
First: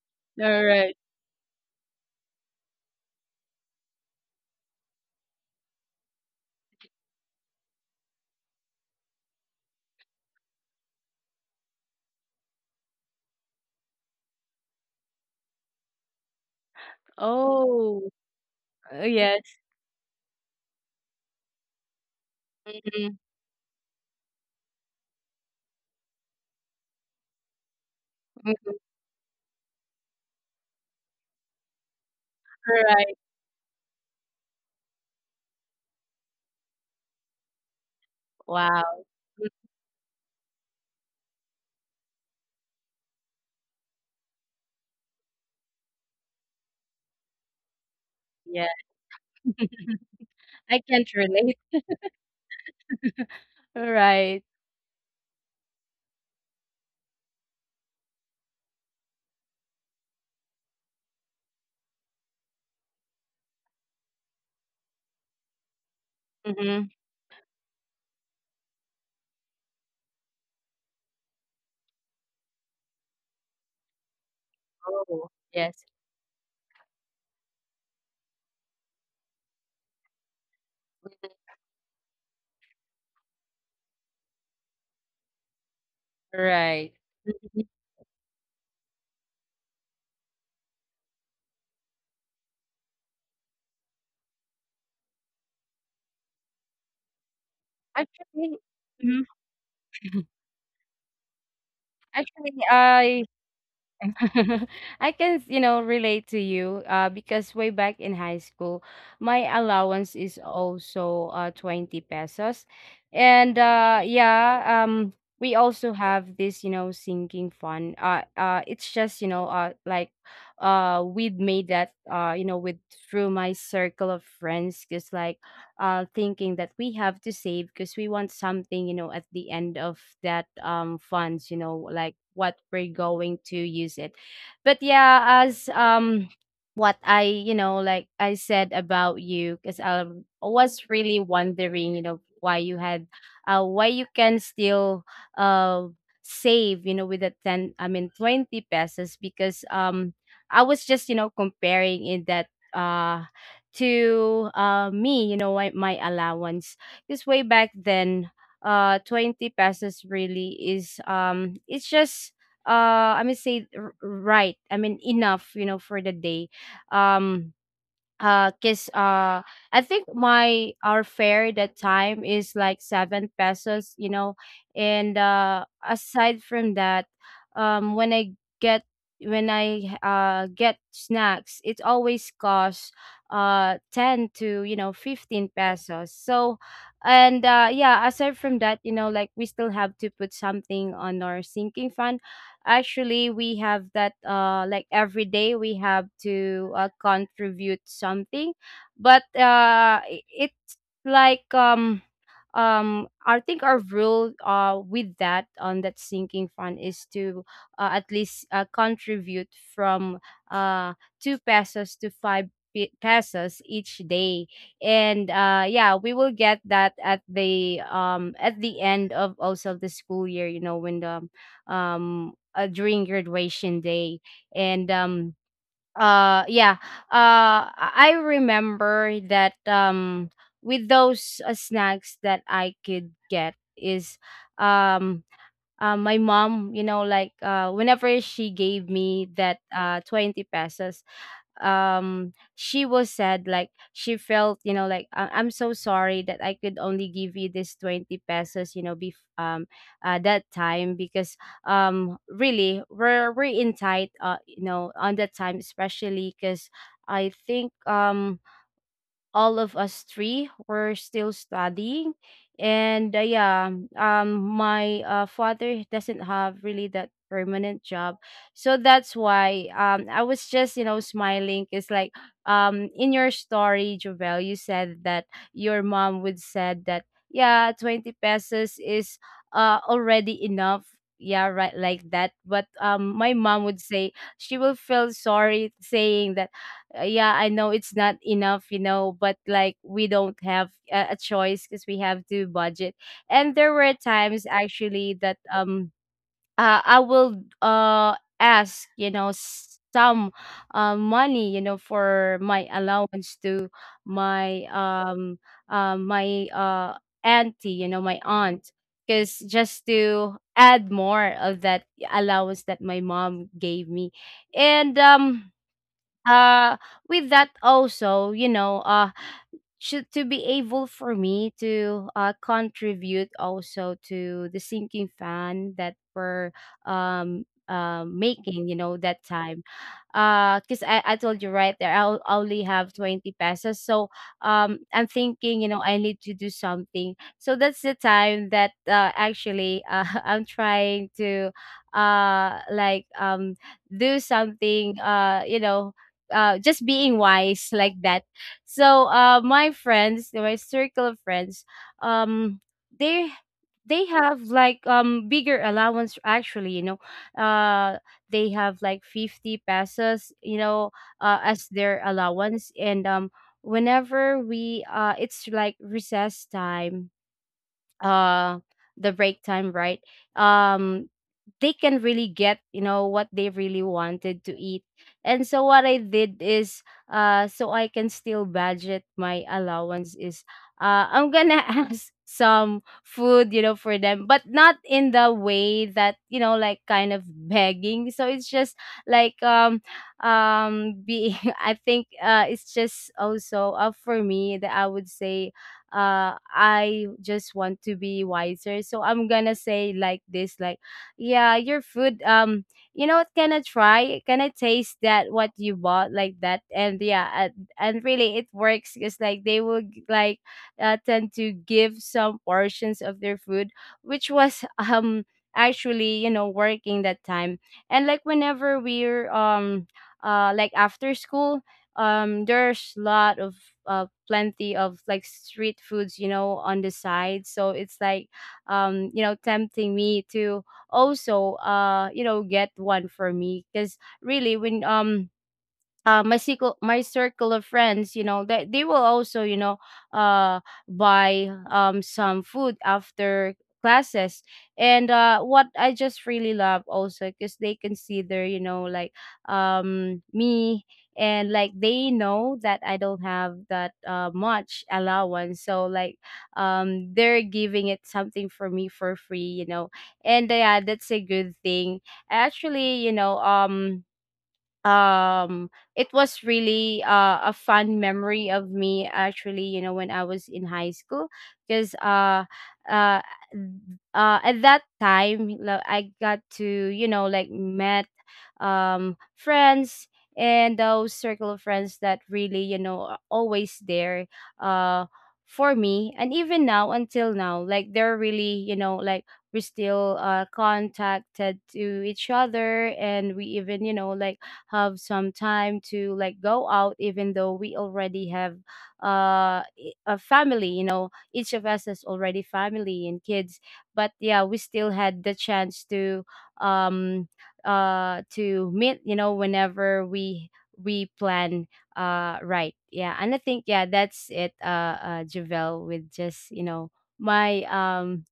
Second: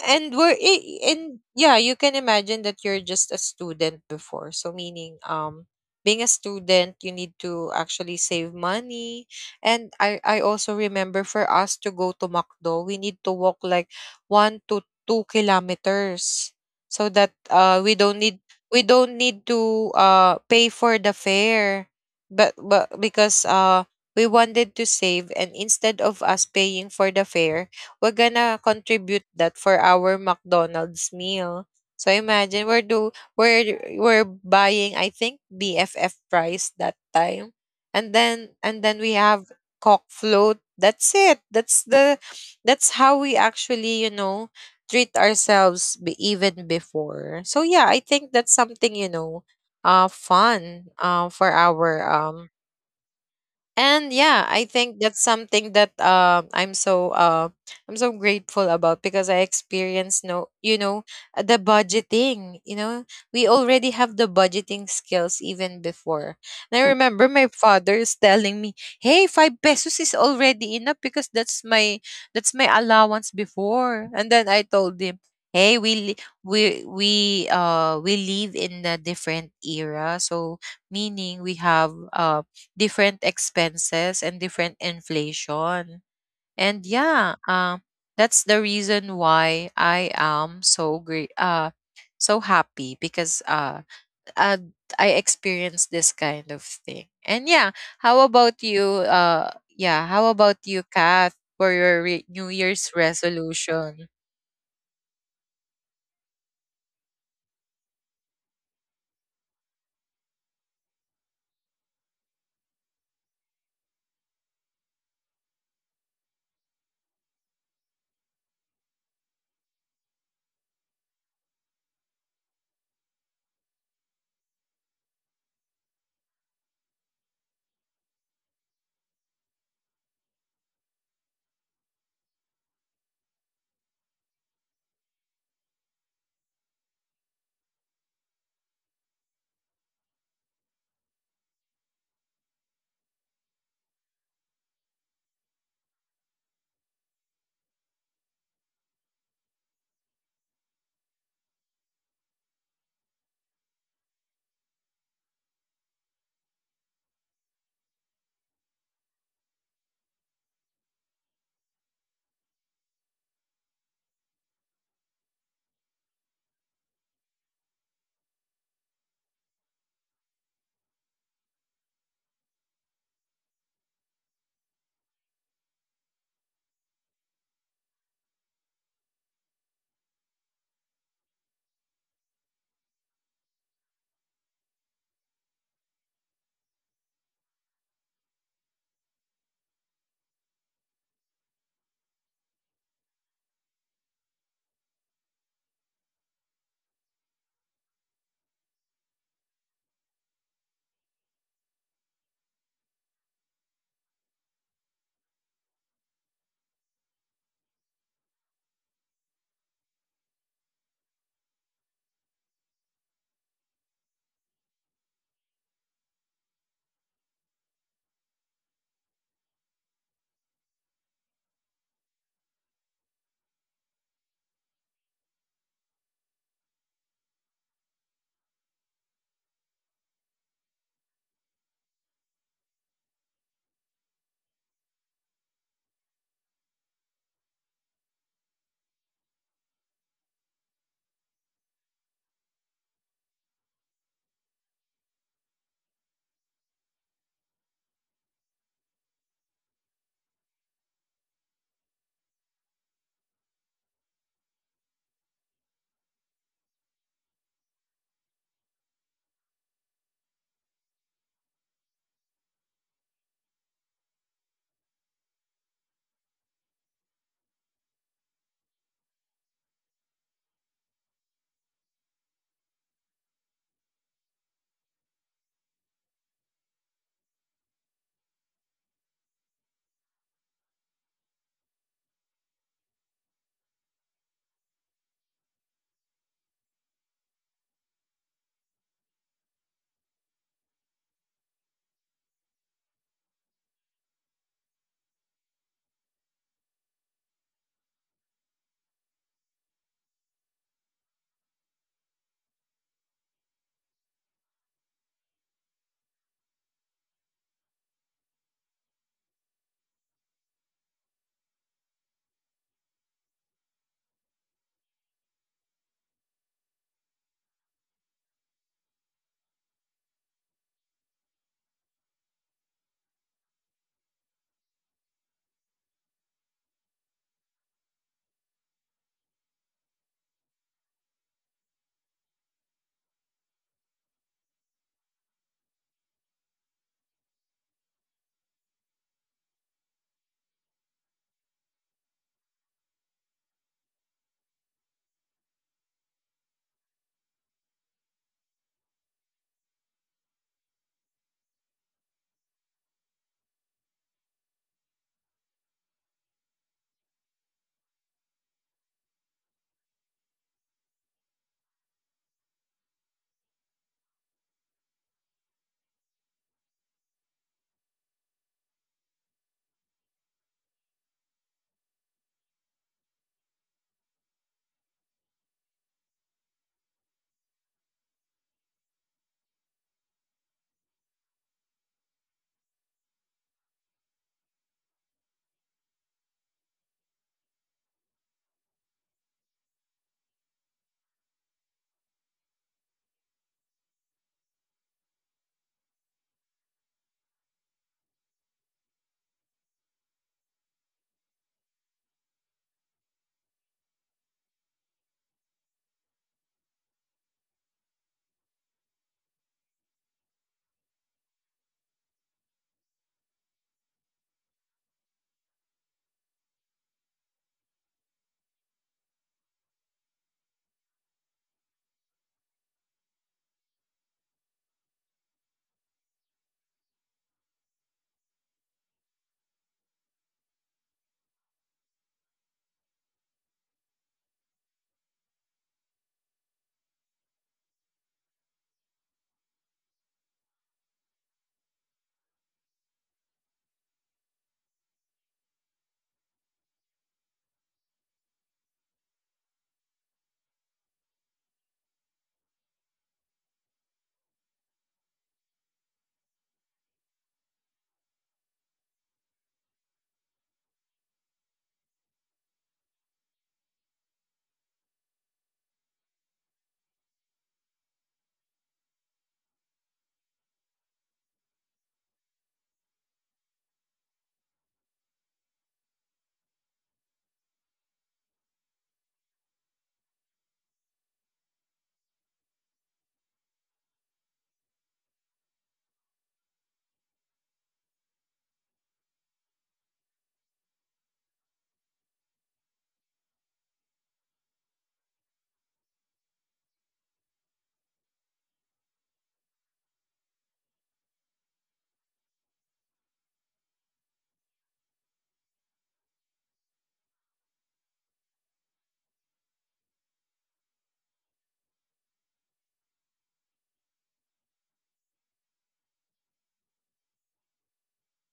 S1: and we're
S2: All
S1: I-
S2: right.
S1: in yeah, you can imagine that you're just a student before. So meaning, being a student, you need to actually save money. And I also remember, for us to go to Macdo, we need to walk like 1 to 2 kilometers, so that, we
S2: Oh,
S1: don't need we don't
S2: yes.
S1: need to pay for the fare. But
S2: Mhm.
S1: because, we wanted to save, and instead of us paying for the fare, we're gonna
S2: Mhm.
S1: contribute that for our McDonald's meal. So imagine we're
S2: All
S1: do
S2: Right.
S1: we're buying, I think, BFF price that time, and then
S2: Wow.
S1: we have
S2: Mm,
S1: cock float. That's it. That's how we actually, treat ourselves, even before. So yeah, I think that's
S2: yeah.
S1: something,
S2: I
S1: fun,
S2: can't
S1: for
S2: relate.
S1: our
S2: All
S1: and
S2: right.
S1: yeah, I think that's something that I'm so grateful about because I experienced no, the budgeting. We already have the budgeting skills even before.
S2: Mm-hmm.
S1: And I remember my father is telling me, "Hey, 5 pesos is already enough because that's my allowance before." And then I told him,
S2: Oh,
S1: "Hey,
S2: yes.
S1: we li- we we live in a different era, so meaning we have different expenses and different inflation."
S2: All
S1: And
S2: right.
S1: yeah,
S2: Mhm.
S1: that's the reason why I am so happy because uh, I experienced this kind of thing. And yeah, how
S2: Actually,
S1: about you?
S2: mhm.
S1: Yeah, how about you, Kath, for your New
S2: Actually,
S1: Year's
S2: I
S1: resolution?
S2: I can, you know, relate to you, because way back in high school, my allowance is also 20 pesos. And yeah, we also have this, you know, sinking fund. It's just, you know, we've made that, you know, with through my circle of friends, because thinking that we have to save because we want something, you know, at the end of that, funds, you know, like what we're going to use it. But yeah, as what you know, like I said about you, because I was really wondering, you know, why you can still uh, save, you know, with the 10, I mean, 20 pesos, because I was just, you know, comparing in that. Uh, to me, you know, my allowance. Because way back then, 20 pesos really is, it's just, I mean, right. I mean, enough, you know, for the day. Um, 'Cause I think my our fare that time is like 7 pesos, you know. And aside from that, um when i get when I get snacks, it always costs 10 to, you know, 15 pesos. So and uh yeah, aside from that, you know, like we still have to put something on our sinking fund. Actually, we have that, like every day we have to contribute something. But it's like I think our rule with that on that sinking fund is to at least contribute from uh 2 pesos to 5 pesos each day. And yeah, we will get that at the end of also the school year, you know, when the during graduation day. And yeah, I remember that, with those snacks that I could get is um my mom, you know, like whenever she gave me that 20 pesos, she was sad, like she felt, you know, like, I'm so sorry that I could only give you this 20 pesos, you know, that time, because really we're in tight, you know, on that time, especially because I think all of us three were still studying. And yeah, my father doesn't have really that permanent job, so that's why I was just, you know, smiling. It's like, in your story, Jovel, you said that your mom would said that, yeah, 20 pesos is already enough, yeah, right, like that. But my mom would say she will feel sorry, saying that, yeah, I know it's not enough, you know, but like we don't have a choice because we have to budget. And there were times actually that I will ask, you know, some money, you know, for my allowance to my my auntie, you know, my aunt. Because just to add more of that allowance that my mom gave me. And uh with that also, should to be able for me to contribute also to the sinking fund that we're making, you know, that time, because I told you right there I only have 20 pesos. So I'm thinking, you know, I need to do something. So that's the time that actually I'm trying to uh like um do something, just being wise like that. So my friends, my circle of friends, um, they they have like bigger allowance, actually, you know. uh they have like 50 pesos, you know, as their allowance. And whenever we it's like recess time, uh the break time, right? um they can really get, you know, what they really wanted to eat. And so what I did is, so I can still budget my allowance, is I'm gonna ask some food, you know, for them, but not in the way that, you know, like kind of begging. So it's just like being I think it's just also, for me, that I would say I just want to be wiser. So I'm gonna say like this, like, yeah, your food, you know what, can I try? Can I taste that what you bought like that? And really it works, because like they will like tend to give some portions of their food, which was actually, you know, working that time. And like whenever we're like after school, there's lot of plenty of like street foods, you know, on the side. So it's like you know, tempting me to also you know, get one for me. Because really, when my circle of friends, you know, they will also, you know, uh, buy some food after classes. And what I just really love also because they consider, you know, like me, and like they know that I don't have that much allowance, so like they're giving it something for me for free, you know. And yeah, that's a good thing. Actually, you know, um it was really a fun memory of me, actually, you know, when I was in high school. Because uh uh uh at that time, I got to, you know, like met friends, and those circle of friends that really, you know, are always there uh for me. And even now, until now, like they're really, you know, like we still contacted to each other, and we even, you know, like have some time to like go out, even though we already have a family, you know. Each of us has already family and kids. But yeah, we still had the chance um to meet, you know, whenever we plan. Right, yeah. And I think, yeah, that's it, Javel, with just, you know, my um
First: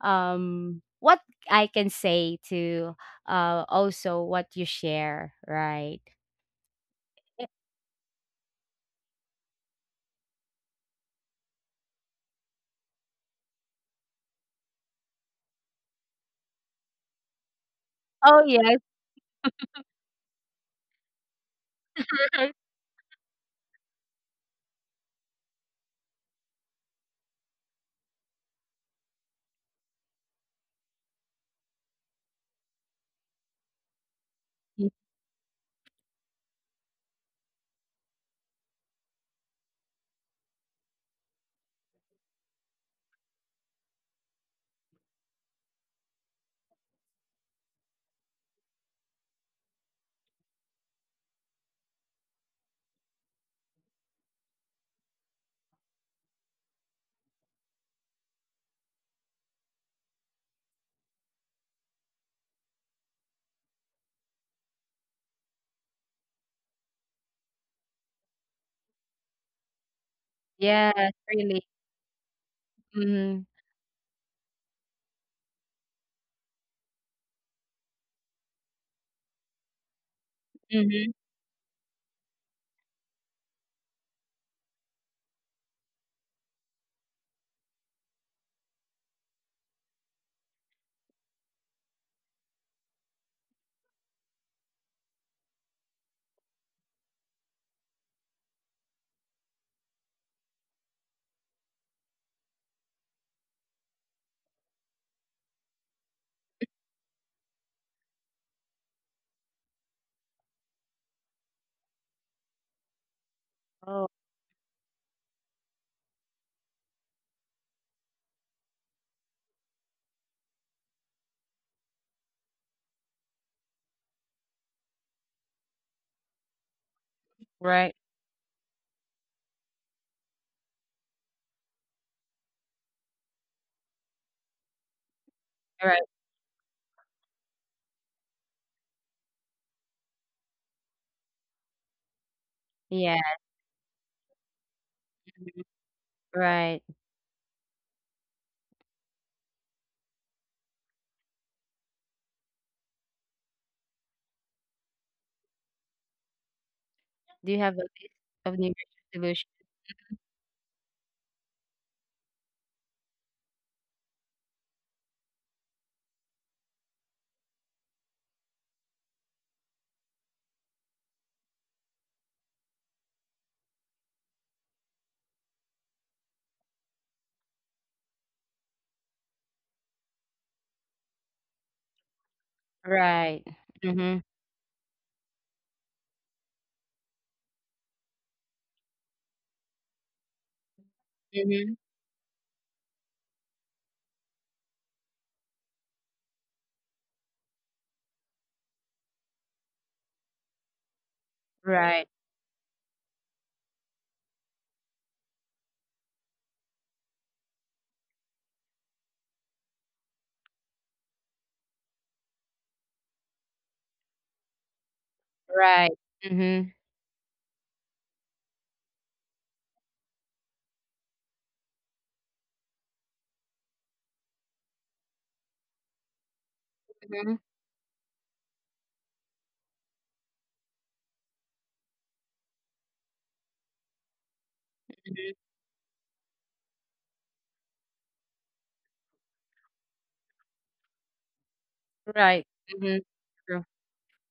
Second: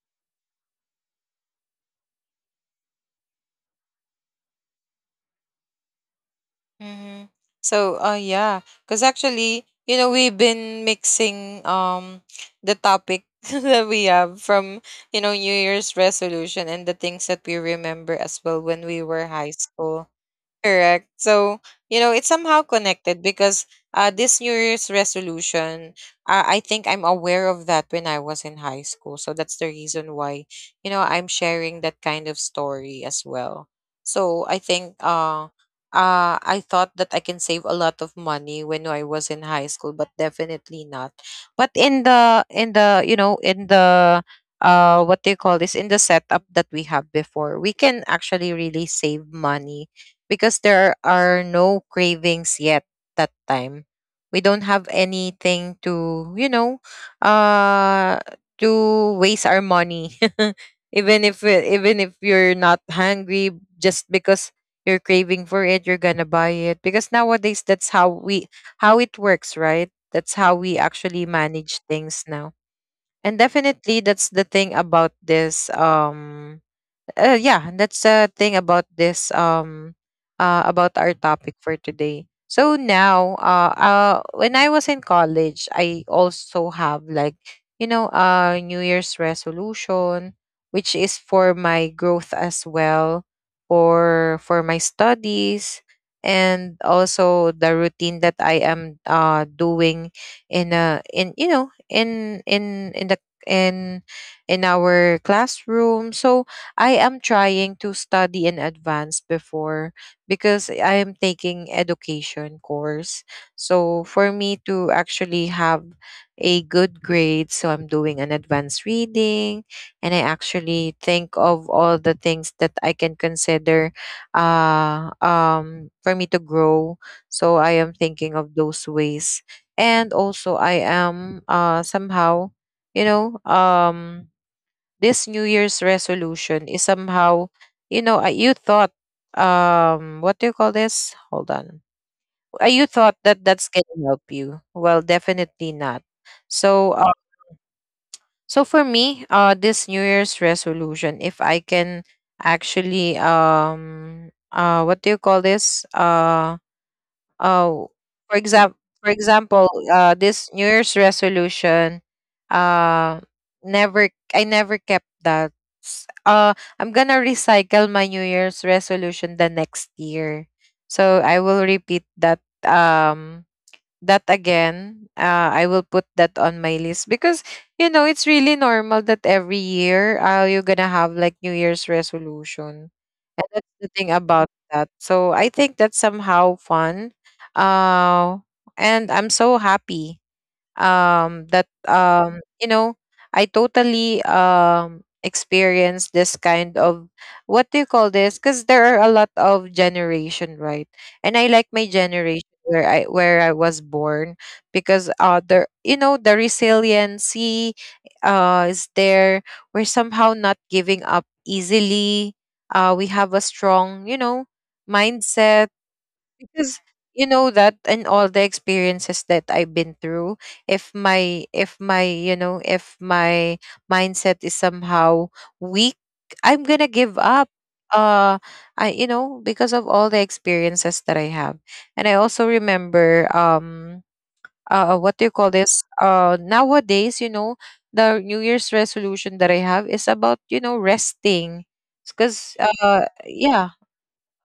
S2: um what I can say to also what you share, right?
S1: Mm-hmm.
S2: Eh,
S1: So, yeah, because actually, you know, we've been mixing the topic that we have from, New Year's resolution, and the things that we remember as
S2: oh
S1: well when
S2: yes,
S1: we were high school. Correct. So, you know, it's somehow connected because, this New Year's resolution, I think I'm aware of that when I was in high school. So that's the reason why, you know, I'm sharing that kind of story as well. So
S2: y-
S1: I thought that I can save a lot of money when I was in high school, but definitely not. But in the, you know, in the, what do you call this? In the setup that we have before, we can actually really save money because there are no cravings yet that time. We don't have anything uh to waste our money. Even if you're not hungry, just because you're craving for it, you're going to buy it because nowadays that's how it works, right? That's how we
S2: yes,
S1: actually
S2: really.
S1: manage things now. And
S2: Mhm.
S1: definitely that's the thing about this yeah, that's the thing about this, about our
S2: Mhm.
S1: topic for today. So now, when I was in college, I also have like, New Year's resolution, which is for my growth as well, for my studies, and also the routine that I am doing in in the in in our classroom. So I am trying to study in advance before because I am taking education course. So
S2: Oh,
S1: for me to actually have a good grade, so I'm doing an advanced reading, and I actually think of all the things that I can consider for me to grow. So I
S2: right,
S1: am thinking of those ways. And also I am somehow, you know, this New Year's
S2: right.
S1: resolution is somehow, you know, you thought, what do you call this? Hold on. You
S2: Yeah,
S1: thought that that's going to help you. Well, definitely not.
S2: right.
S1: So, for me, this New Year's resolution, if I can actually, what do you call this?
S2: Do you have
S1: Oh,
S2: a list
S1: for
S2: of New
S1: example,
S2: Year's
S1: for
S2: resolution?
S1: example, this New Year's resolution, uh, never, I never kept that. S- Uh, I'm gonna recycle my New Year's resolution the next year, so I will repeat that. Um, that again. I will put that on my list because you know it's really normal that every year, you're gonna have like New Year's resolution, and
S2: Right.
S1: that's the thing
S2: Mhm.
S1: about that. So I think that's somehow fun. Uh, and I'm so happy, that,
S2: Mhm.
S1: you know, I totally, Experienced this kind of, what do you call this, because there are a lot of generation, right? And I like my
S2: Right.
S1: generation where I was born, because there, you know, the resiliency is there. We're somehow not giving up easily. We have a strong, you know, mindset,
S2: Right. Mhm.
S1: because, you know, that, and all the experiences that I've been through, if my mindset is somehow weak, I'm going to give
S2: Mhm.
S1: up. uh I, you know, because of all the experiences that I have. And I also remember, what do you
S2: Mhm.
S1: call this, nowadays, you know, the new year's resolution that I have is about, you know, resting, because
S2: Right. Mhm.
S1: yeah,
S2: True.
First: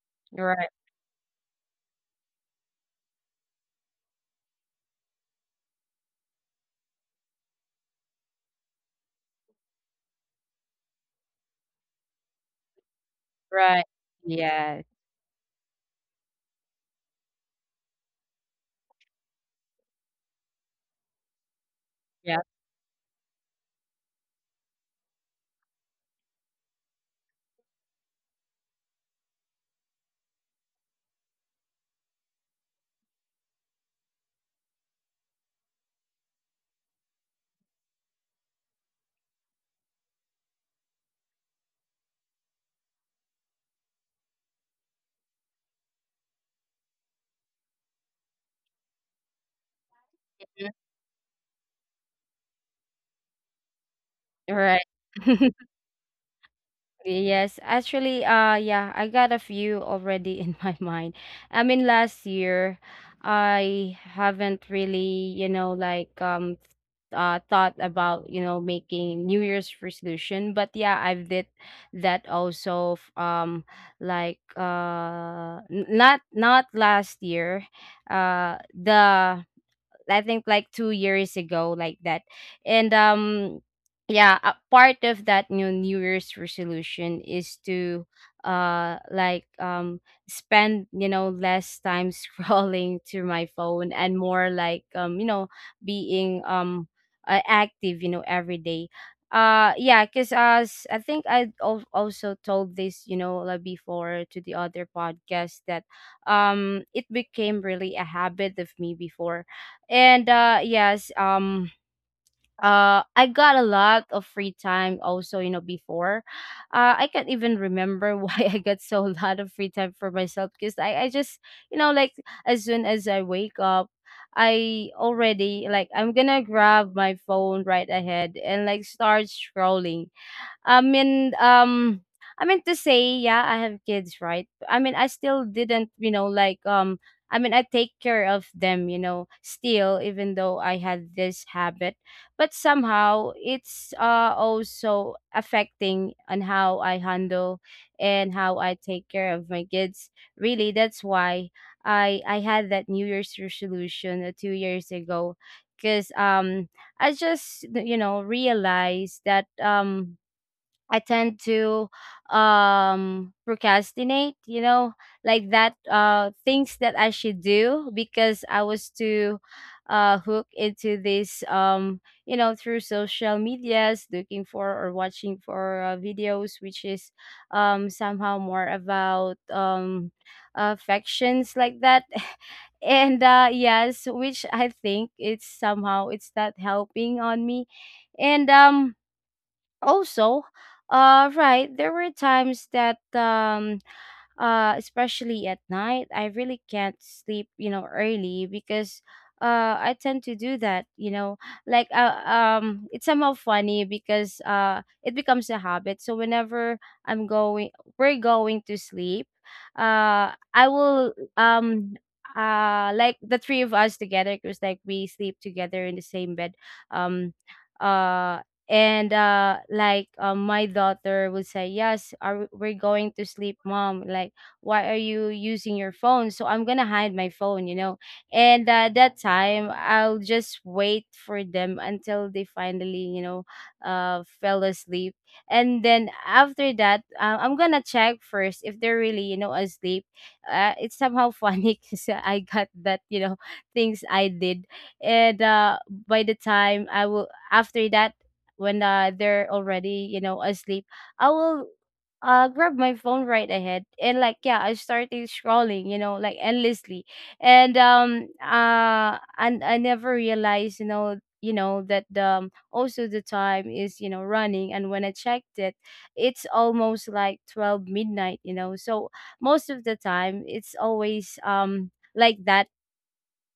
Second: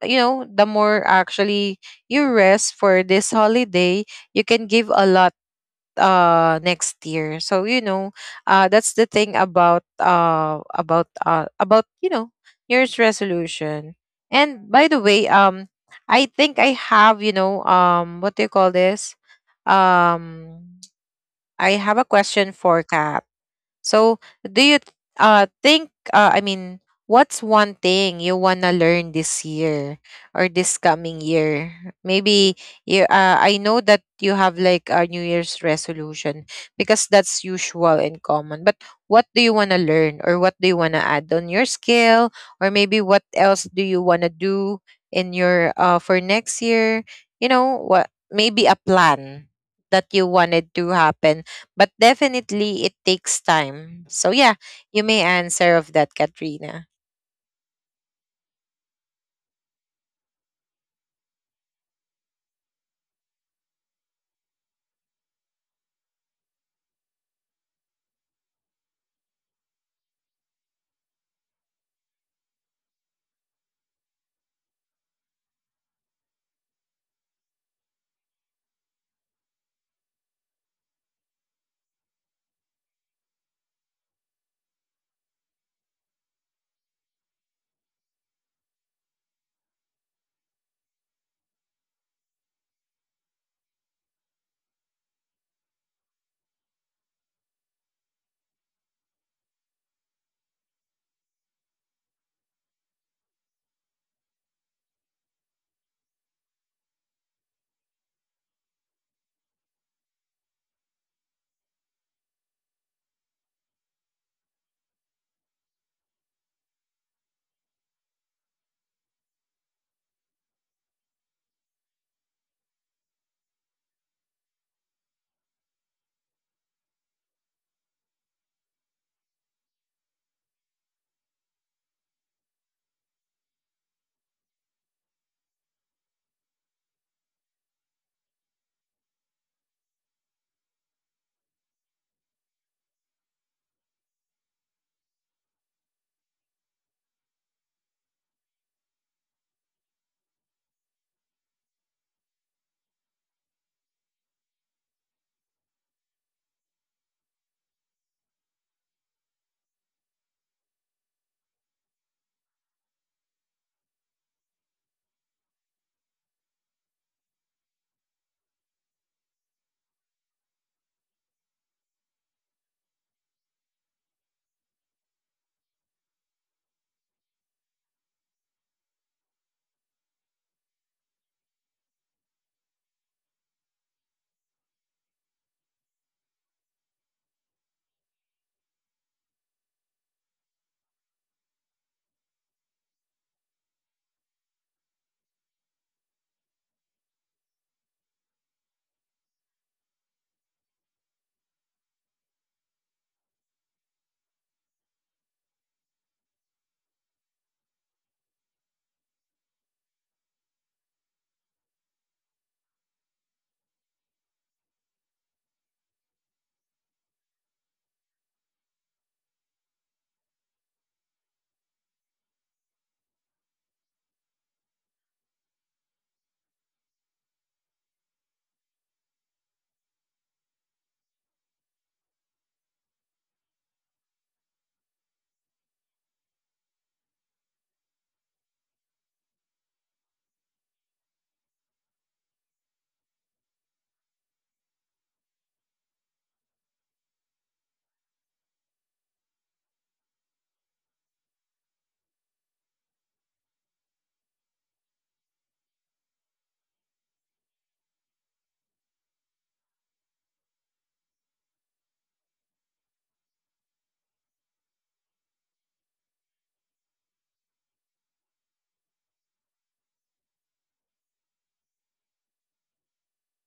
S1: you know, the
S2: Right.
S1: more actually you rest for this holiday, you can give a lot next year. So you know, that's the thing about, you know, new year's
S2: Right.
S1: resolution.
S2: Yes.
S1: And by the way, I think I have, you know, what do you call this, um I have a
S2: Yeah.
S1: question for Kat. So, do you th- think I mean, what's one thing you want to learn this year or this coming year? Maybe you I know that you have like a New Year's resolution because that's usual and common. But what do you want to learn, or what do you want to add on your skill, or maybe what else do you want to do in your for next year? You know, what maybe a plan that you
S2: Mhm.
S1: wanted to happen, but definitely it takes time. So yeah,
S2: Right.
S1: you may answer of that, Katrina.
S2: Yes, actually, yeah, I got a few already in my mind. I mean, last year, I haven't really, you know, like thought about, you know, making New Year's resolution. But yeah, I've did that also. Like not last year. The I think like 2 years ago, like that. And yeah, a part of that new New Year's resolution is to uh like um spend, you know, less time scrolling through my phone, and more like you know, being active, you know, every day. Yeah, because as I think I also told this, you know, like before, to the other podcast, that it became really a habit of me before. And yes, I got a lot of free time also, you know, before. I can't even remember why I got so a lot of free time for myself, because I just, you know, like as soon as I wake up, I already like, I'm gonna grab my phone right ahead and like start scrolling. I mean, um, I mean to say, yeah, I have kids, right? I mean, I still didn't, you know, like, I mean, I take care of them, you know, still, even though I had this habit. But somehow it's also affecting on how I handle and how I take care of my kids. Really, that's why I had that New Year's resolution 2 years ago. Because I just, you know, realized that I tend to procrastinate, you know, like that things that I should do, because I was too hooked into this, you know, through social medias, looking for or watching for videos, which is somehow more about affections like that, and yes, which I think it's somehow it's not helping on me. And also, right, there were times that especially at night, I really can't sleep, you know, early. Because I tend to do that, you know, like it's somehow funny because it becomes a habit. So whenever I'm going we're going to sleep, I will like the three of us together, because like we sleep together in the same bed. um uh and like my daughter would say, yes, we're going to sleep, mom, like, why are you using your phone? So I'm gonna hide my phone, you know. And at that time, I'll just wait for them until they finally, you know, fell asleep. And then after that, I'm gonna check first if they're really, you know, asleep. It's somehow funny because I got that, you know, things I did. And by the time I will, after that, when they're already, you know, asleep, I will grab my phone right ahead and like, yeah, I started scrolling, you know, like endlessly. And and I never realized, you know, that also the time is, you know, running. And when I checked it, it's almost like 12 midnight, you know. So most of the time, it's always like that.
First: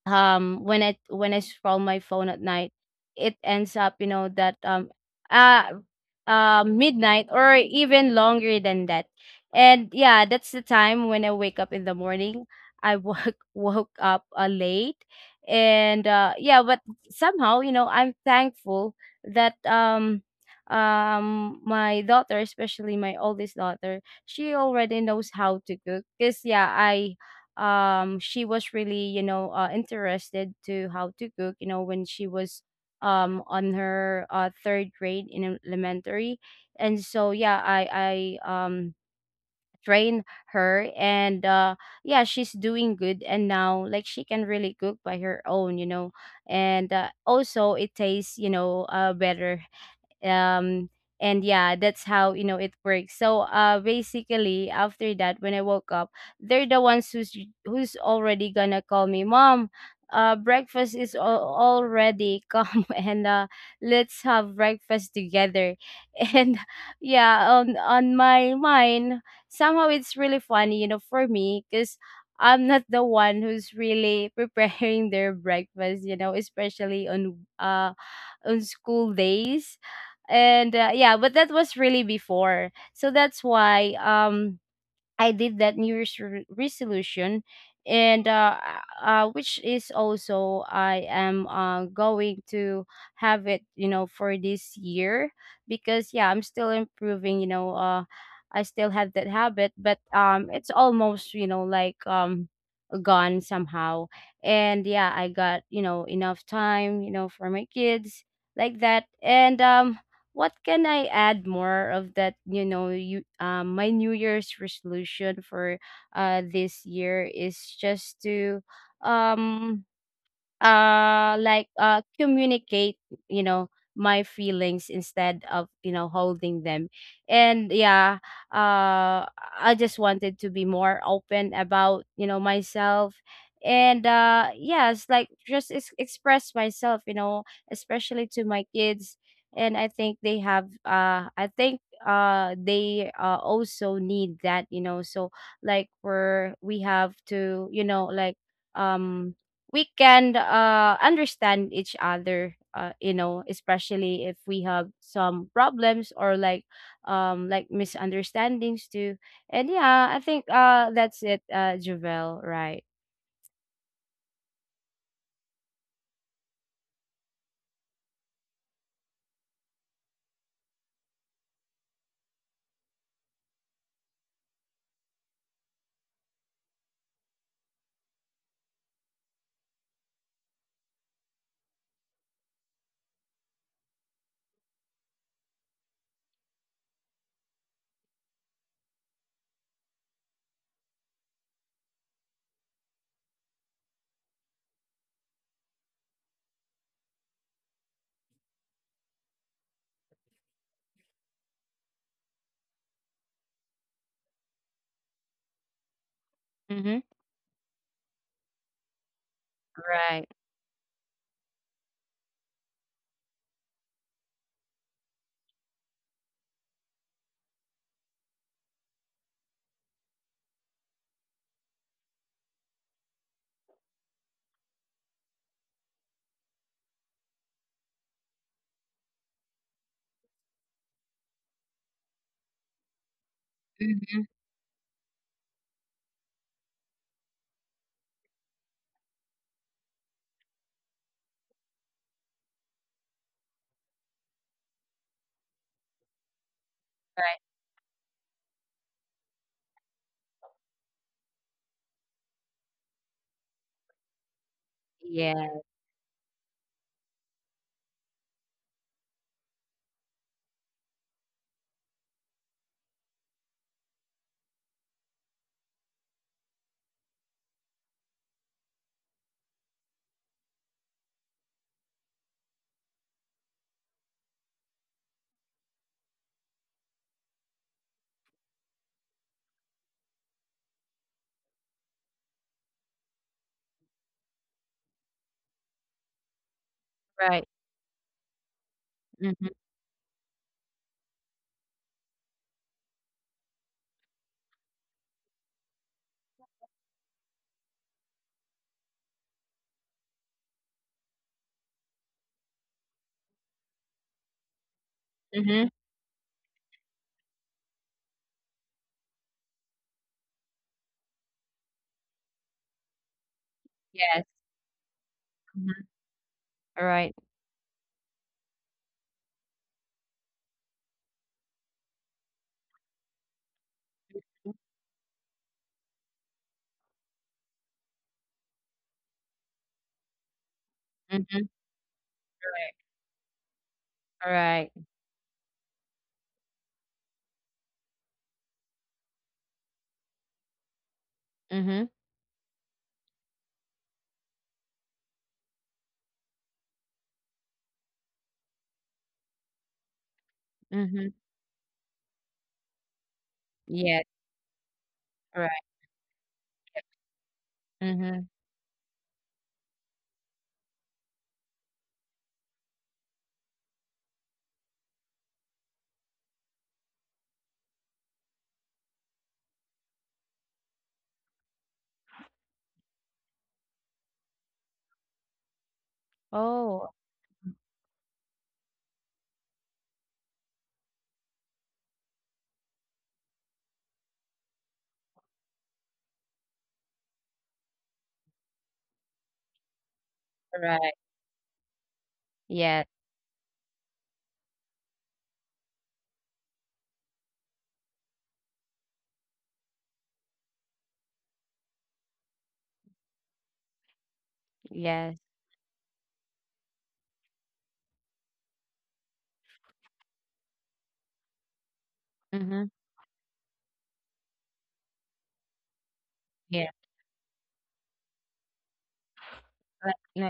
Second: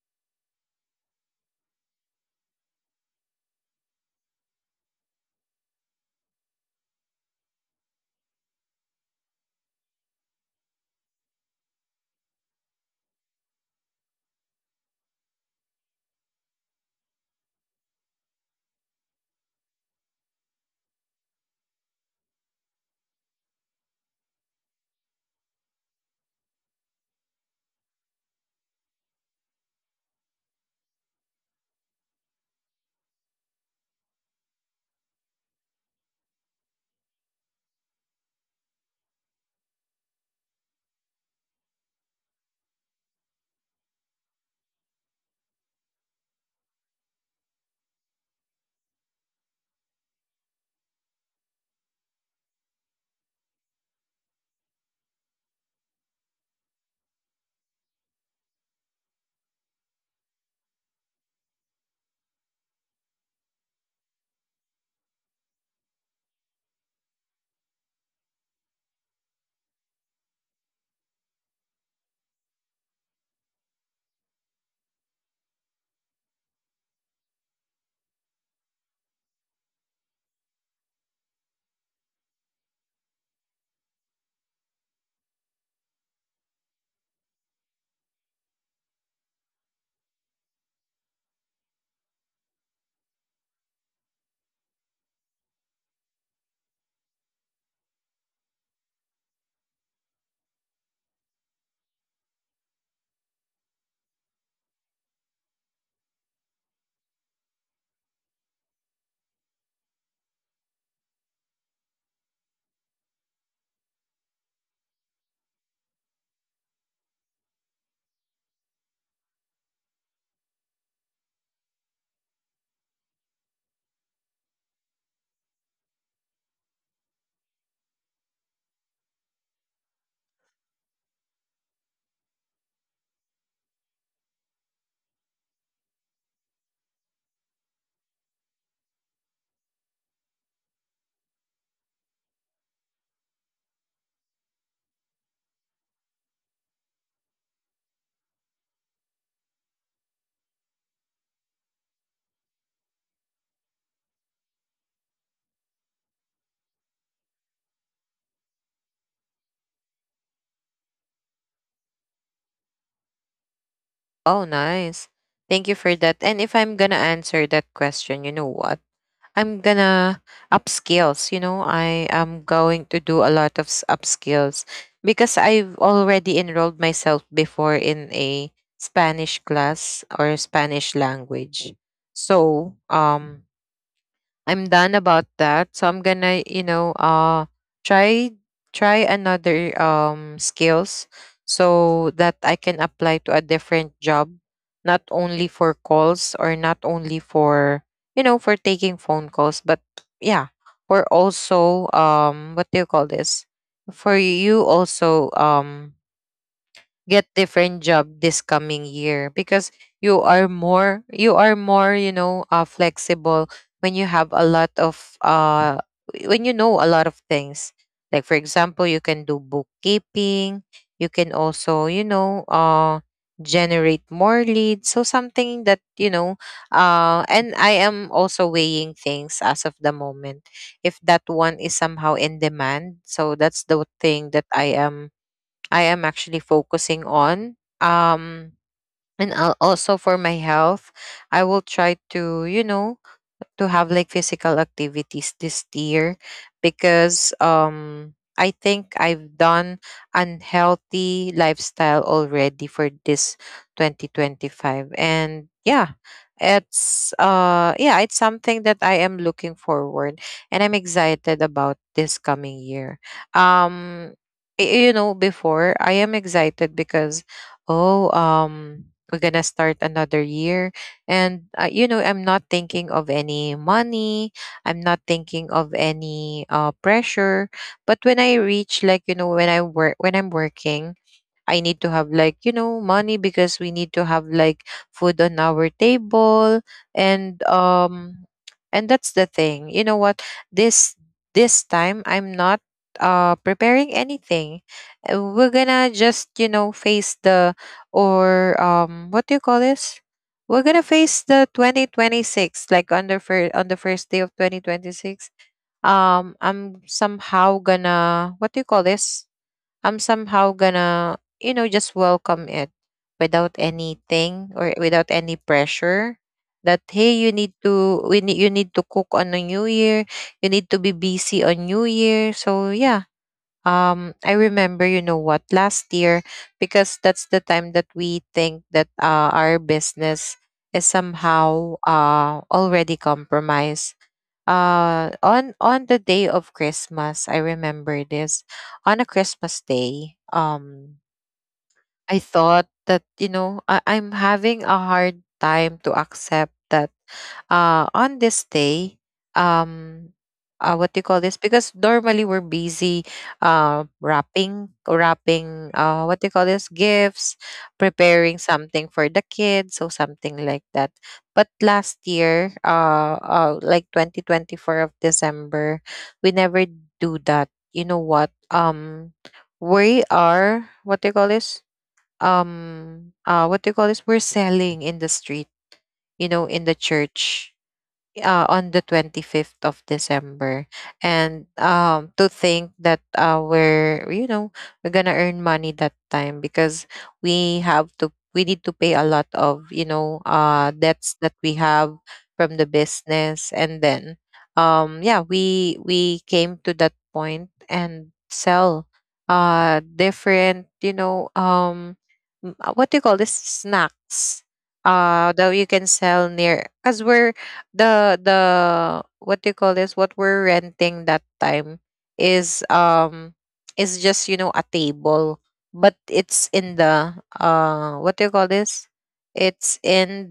S2: When I scroll my phone at night, it ends up, you know, that uh midnight or even longer than that. And yeah, that's the time when I wake up in the morning. I woke woke up late. And yeah, but somehow, you know, I'm thankful that my daughter, especially my oldest daughter, she already knows how to cook. Because yeah, I she was really, you know, interested to how to cook, you know, when she was on her third grade in elementary. And so yeah, I trained her. And yeah, she's doing good. And now, like, she can really cook by her own, you know. And also it tastes, you know, better. um and yeah, that's how, you know, it works. So basically after that, when I woke up, they're the ones who's already gonna call me, mom, breakfast is already come, and let's have breakfast together. And yeah, on my mind, somehow it's really funny, you know, for me, because I'm not the one who's really preparing their breakfast, you know, especially on school days. And yeah, but that was really before. So that's why I did that new Year's resolution. And which is also, I am going to have it, you know, for this year. Because yeah, I'm still improving, you know. I still have that habit, but it's almost, you know, like gone somehow. And yeah, I got, you know, enough time, you know, for my kids, like that. And what can I add more of that? You know, you my New Year's resolution for this year is just to um communicate, you know, my feelings instead of, you know, holding them. And yeah, uh I just wanted to be more open about, you know, myself. And yes, like just express myself, you know, especially to my kids. And I think they have I think they also need that, you know. So like we have to, you know, like, um we can understand each other, you know, especially if we have some problems or like misunderstandings too. And yeah, I think that's it, Javel, right?
S1: Oh, nice. Thank you for that. And if I'm gonna answer that question, you know what? I'm gonna upskills. You know, I am going to do a lot of upskills because I've already enrolled myself before in a Spanish class, or Spanish language. So, I'm done about that. So I'm gonna, you know, try try another, skills, so that I can apply to a different job, not only for calls, or not only for, you know, for taking phone calls, but yeah, for also, what do you call this? For you also,
S2: Mm-hmm.
S1: get different job this coming year, because you
S2: Right.
S1: are more you are more you know, flexible when you have a lot of when you know a lot of things, like for example you can do bookkeeping, you can also, you know, generate more leads, so something that you know. And I am also weighing things as of the moment if that one is somehow in demand. So that's the
S2: Mm-hmm.
S1: thing that I am actually focusing on. And I'll also, for my health, I will try to, you know, to have like physical activities this year,
S2: Right.
S1: because I think I've done unhealthy lifestyle already for this 2025. And
S2: Yeah.
S1: yeah, it's something that I am looking forward, and I'm excited about this coming year. um you know, before I am excited because, oh, we're gonna start another year, and, you know, I'm not thinking of any money, I'm not thinking of any, pressure. But when I reach, like, you know, when I work, when I'm working, I need to have like, you know, money, because we need to have like food on our table.
S2: Right.
S1: And um and that's the
S2: Mm-hmm.
S1: thing. You know what? This this time I'm not preparing anything. We're gonna just, you know, face the or what do you call this? We're gonna face the 2026, like on the first day of 2026.
S2: Mm-hmm.
S1: I'm somehow gonna What do you call this? I'm somehow gonna, you know, just welcome it without
S2: Yes.
S1: anything, or without any
S2: Mm-hmm.
S1: pressure that,
S2: Right.
S1: hey, you need to cook on a new year, you need to be busy on new year. So yeah, I remember, you know what, last year, because that's the time that we think that, our business is
S2: Mm-hmm.
S1: somehow
S2: Right.
S1: already compromised.
S2: All right.
S1: On the day of Christmas, I remember this, on a Christmas day.
S2: Mm-hmm.
S1: I thought that, you know, I'm having a hard time to accept that, on this day, um, what do you
S2: Mm-hmm.
S1: call this? Because normally we're busy,
S2: Yes.
S1: wrapping,
S2: Right.
S1: wrapping, what do you call this? Gifts,
S2: Mm-hmm.
S1: preparing something for the kids, so something like that. But last year, like 2024 of December, we never do that. You know what? We are, what do you call this, we're selling in the street, you know, in the
S2: Oh,
S1: church, on the 25th of December. And, to think that, we're, you know, we're going to earn money that time, because we need to pay a lot of, you know,
S2: right.
S1: debts that we have from the
S2: Yes.
S1: business. And then, yeah, we came to that point and sell, different, you know, what do you call this? Snacks
S2: Yes.
S1: that you can sell near, because we're the what do you call this, what we're renting that time is,
S2: Mm-hmm.
S1: is just, a table, but it's
S2: Yeah.
S1: in the, what do you call this, it's
S2: like,
S1: in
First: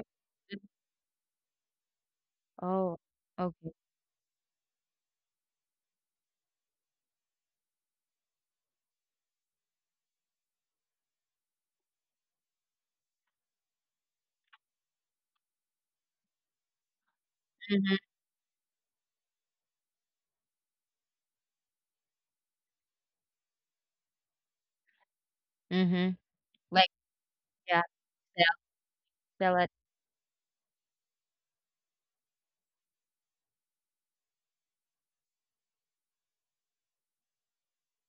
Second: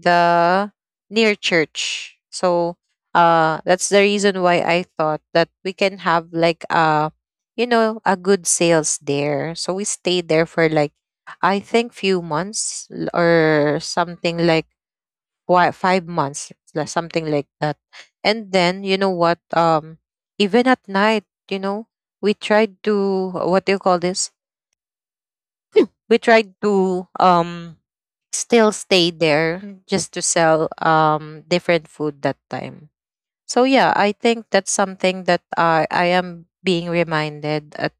S2: like
S1: the, near church, so
S2: oh, okay.
S1: that's the reason why I thought that we can have like a you know a good sales there, so we stayed there for like, I think, few months, or something like, why 5 months, something like that.
S2: Mhm,
S1: And then, you know what, even at night, we tried to, what do you call this?
S2: mhm.
S1: We tried
S2: Like,
S1: to,
S2: yeah, sell
S1: still stay
S2: sell it.
S1: there, just to sell, different food that time. So yeah, I think that's something that, I am being reminded at.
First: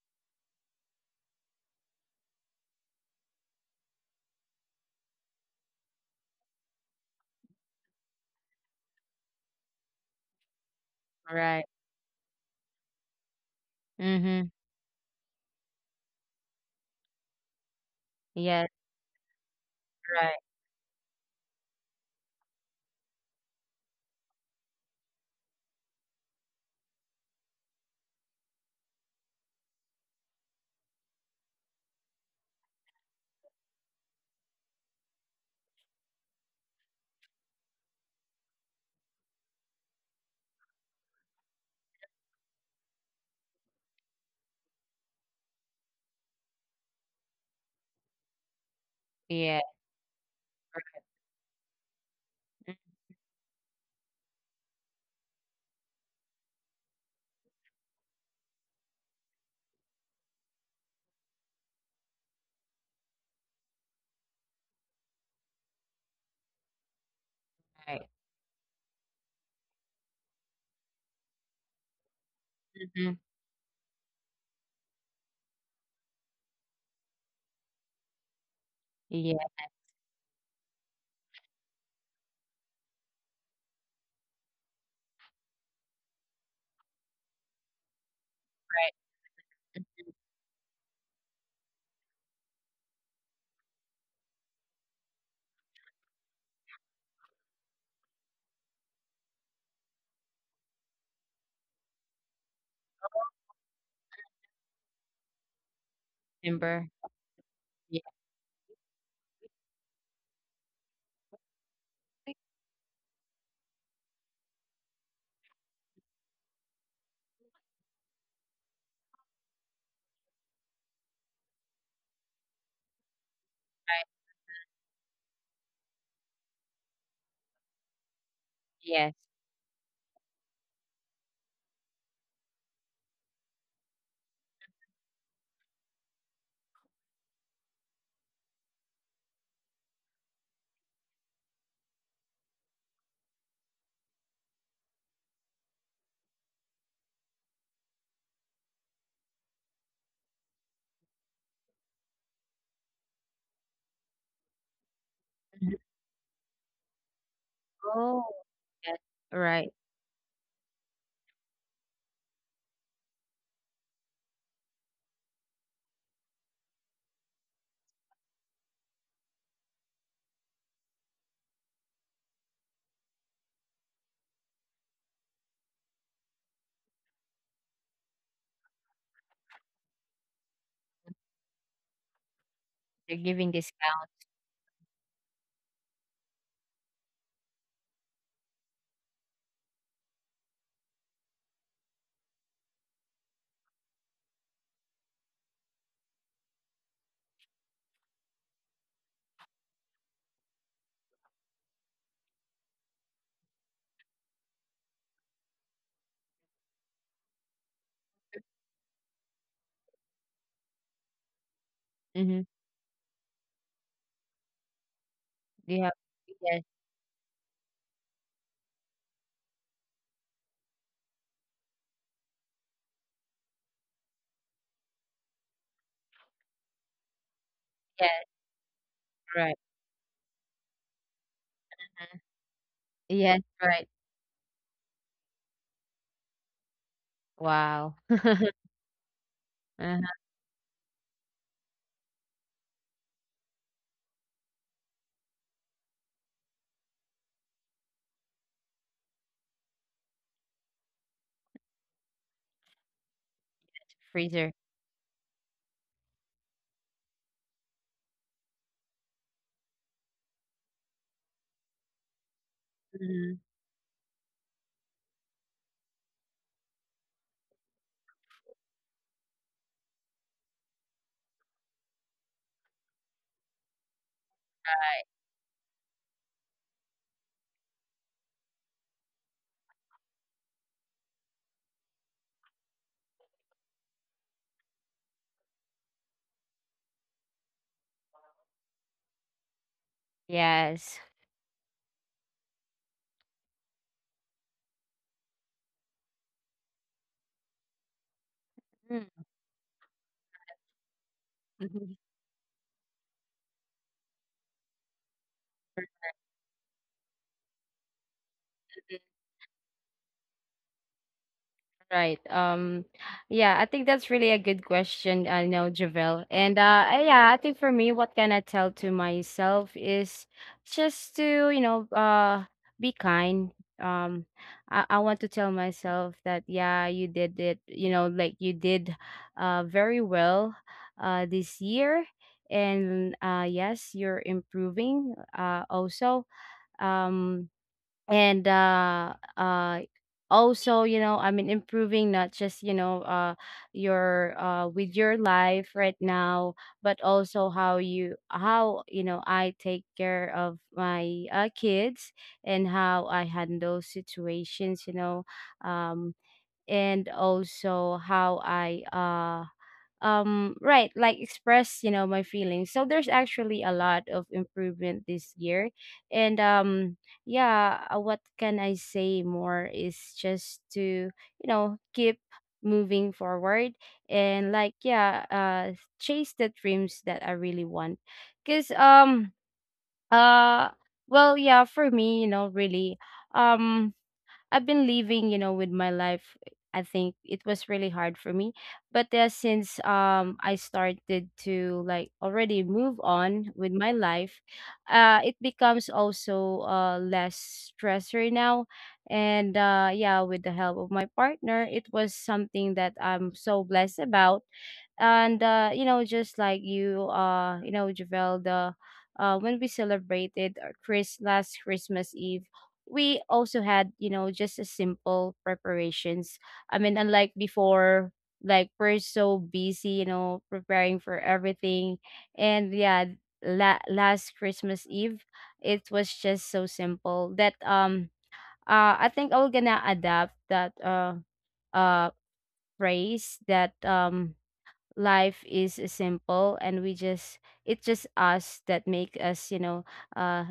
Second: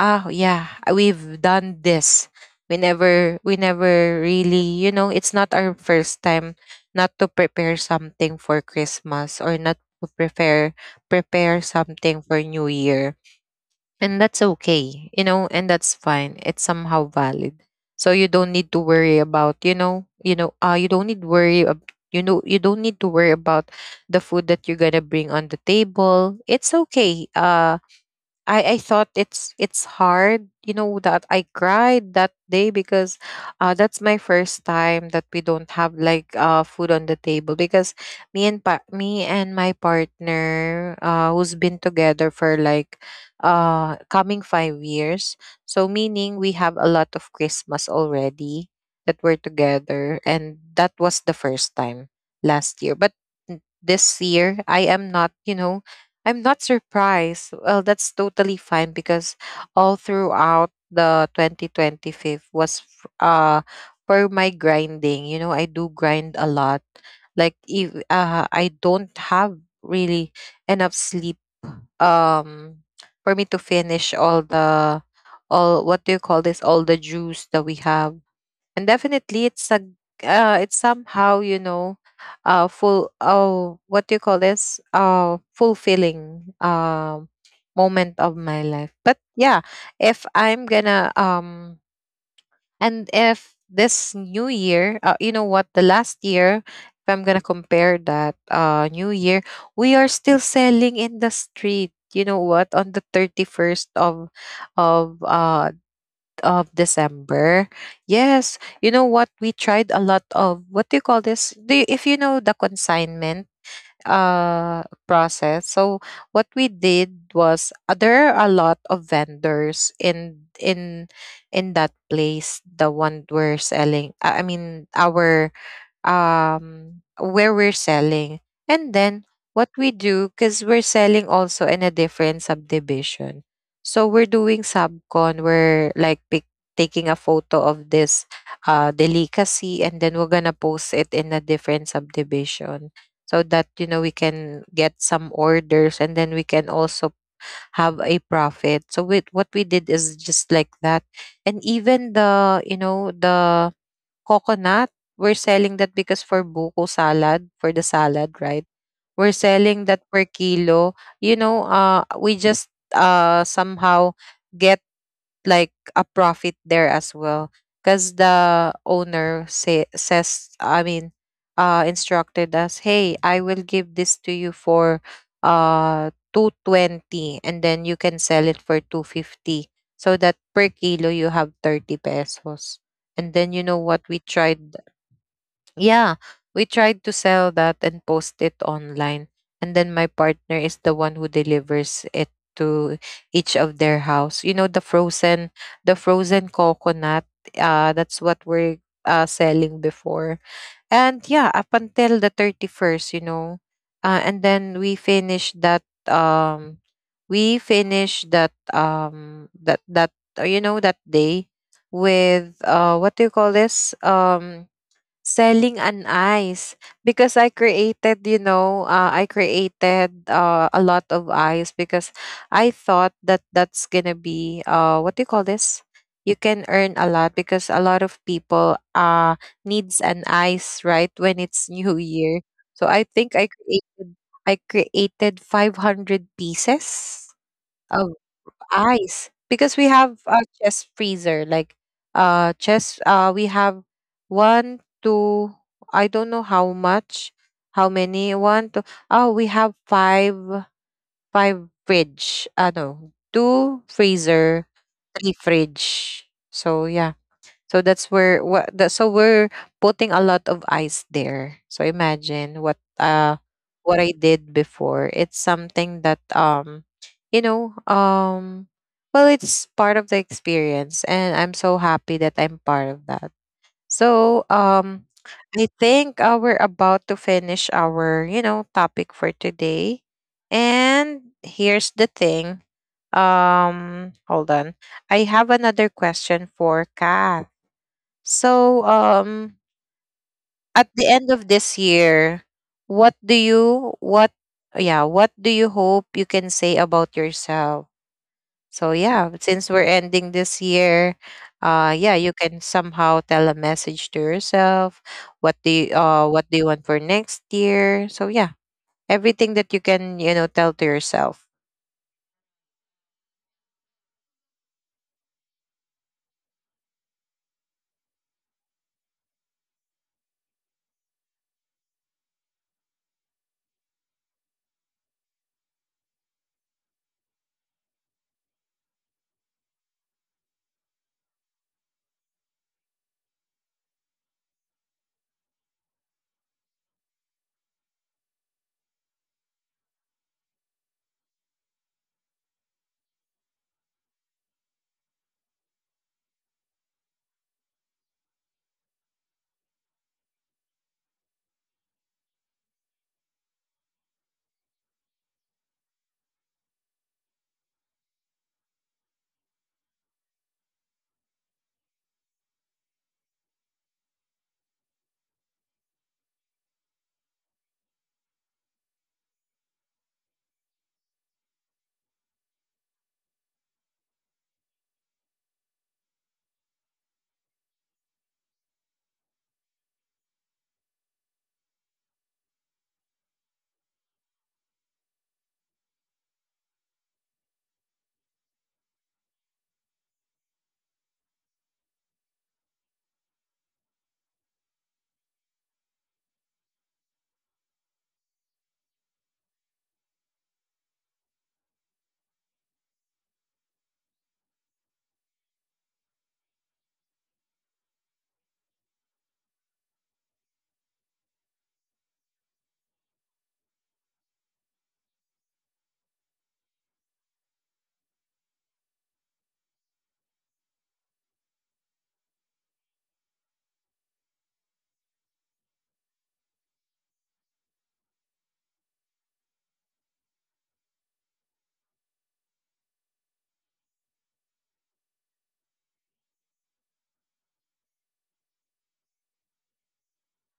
S1: Yeah, we've done this. We never really, it's not our first time not to prepare something for Christmas, or not to prepare
S2: Right.
S1: something for New Year, and that's
S2: Mhm.
S1: okay, and that's fine. It's somehow valid. So you don't
S2: Yes,
S1: need to worry about,
S2: right.
S1: you don't need to worry about the food that you're gonna bring on the table. It's okay. I thought it's hard, that I cried that day, because, that's my first time that we don't have like, food on the table, because me and my partner, who's been together for like, coming 5 years, so meaning we have a lot of Christmas already that we're
S2: Yeah.
S1: together, and that was the first time
S2: Right.
S1: last year. But this year, I am not, you know I'm not surprised. Well, that's totally fine because all throughout the 2025 was, for my grinding. You know, I do grind a lot. Like, if,
S2: Right.
S1: I don't have really enough sleep, um
S2: Mhm.
S1: for me to finish all the, all what do you call this, all the juice that we have, and
S2: Yeah,
S1: definitely it's a, it's somehow, full oh, what do you call this, fulfilling, moment of my
S2: right.
S1: life. But yeah, if I'm gonna, and if this new year, you know what, the last year, if I'm gonna compare that, new year, we are still selling in the street, you know what, on the 31st of, of uh of
S2: Remember.
S1: December.
S2: Yeah.
S1: Yes, you know what? We tried a lot of, what do you call this? If you know the consignment, process. So what we did was, there are a lot of vendors in that place. The one we're selling. I mean our, where we're selling. And
S2: Yes.
S1: then what we do, because we're selling also in a different subdivision, so we're doing subcon, we're like taking a photo of this, delicacy, and then we're gonna post it in a different subdivision, so that, you know, we can get some orders, and then we can also have a profit. So with, what we did is just like that. And even the, the coconut, we're
S2: Mhm.
S1: selling that because, for buko salad, for the
S2: Oh,
S1: salad, right?
S2: yes.
S1: We're
S2: Right.
S1: selling that per kilo. You know, we just, somehow, get like a profit there as well, because the owner says, I mean, instructed us, hey, I will give this to you for, 220, and then you can sell it for 250, so that per kilo you have 30 pesos.
S2: They're
S1: And
S2: giving
S1: then, you know what,
S2: discount.
S1: we tried yeah, we tried to sell that and post it online. And then my partner is the one who delivers it to each of their house. You know, the frozen coconut, that's what we're, selling before. And yeah, up until the 31st, you know. And then we finished that, um we finished that um that that that day
S2: Mhm.
S1: with, what do you call this,
S2: Do
S1: selling
S2: you have?
S1: an
S2: Yes,
S1: ice, because I created, a lot of ice, because I thought that that's gonna be, what do you call this? You can earn a lot because a lot
S2: yes,
S1: of people,
S2: right.
S1: needs an ice, right, when it's New Year. So I think
S2: Yes,
S1: I
S2: right.
S1: created I created 500 pieces
S2: Wow.
S1: of ice, because we
S2: Uh-huh.
S1: have a chest freezer like, chest, we have one, two, I don't know how many, one, two, oh, we have five, five fridge, no, two
S2: Freezer.
S1: freezer, three fridge, so yeah. So that's where, what that, so we're putting a lot of ice there. So imagine what
S2: Mhm.
S1: uh what I did before. It's something that, you know um well, it's part of the experience, and I'm so happy that I'm part of that. So,
S2: Right.
S1: I think, we're about to finish our, topic for today. And here's the thing. Hold on. I have another question for Kat. So, at
S2: Yes.
S1: the end of this year, what do you what yeah, what do you hope you can say about yourself? So
S2: Mm.
S1: yeah, since we're ending this year, yeah, you can somehow tell a message to yourself. What do you want for next year? So yeah, everything that you can, tell to yourself.
S2: Right. Yeah, I think that's really a good question, I know, Javel. And I- yeah, I think for me, what can I tell to myself is just to, be kind. Um, I want to tell myself that yeah, you did it, you know, like you did very well this year. And yes, you're improving also. Um, and also, you know, I mean improving not just, you know, your with your life right now, but also how you how, you know, I take care of my kids, and how I handle situations, you know. um and also how I right, like express, you know, my feelings. So there's actually a lot of improvement this year. And yeah, what can I say more is just to, you know, keep moving forward, and like yeah, chase the dreams that I really want. Because um uh well yeah, for me, you know, really, um I've been living, you know, with my life. I think it was really hard for me, but since I started to like already move on with my life, it becomes also less stressor now. And yeah, with the help of my partner, it was something that I'm so blessed about. And you know, just like you you know, Javel, the when we celebrated our Chris- last Christmas Eve, we also had, you know, just a simple preparations. I mean, unlike before, like we're so busy, you know, preparing for everything. And yeah, la- last Christmas Eve, it was just so simple that I think I will gonna adapt that uh phrase that life is simple, and we just, it's just us that make us, you know, uh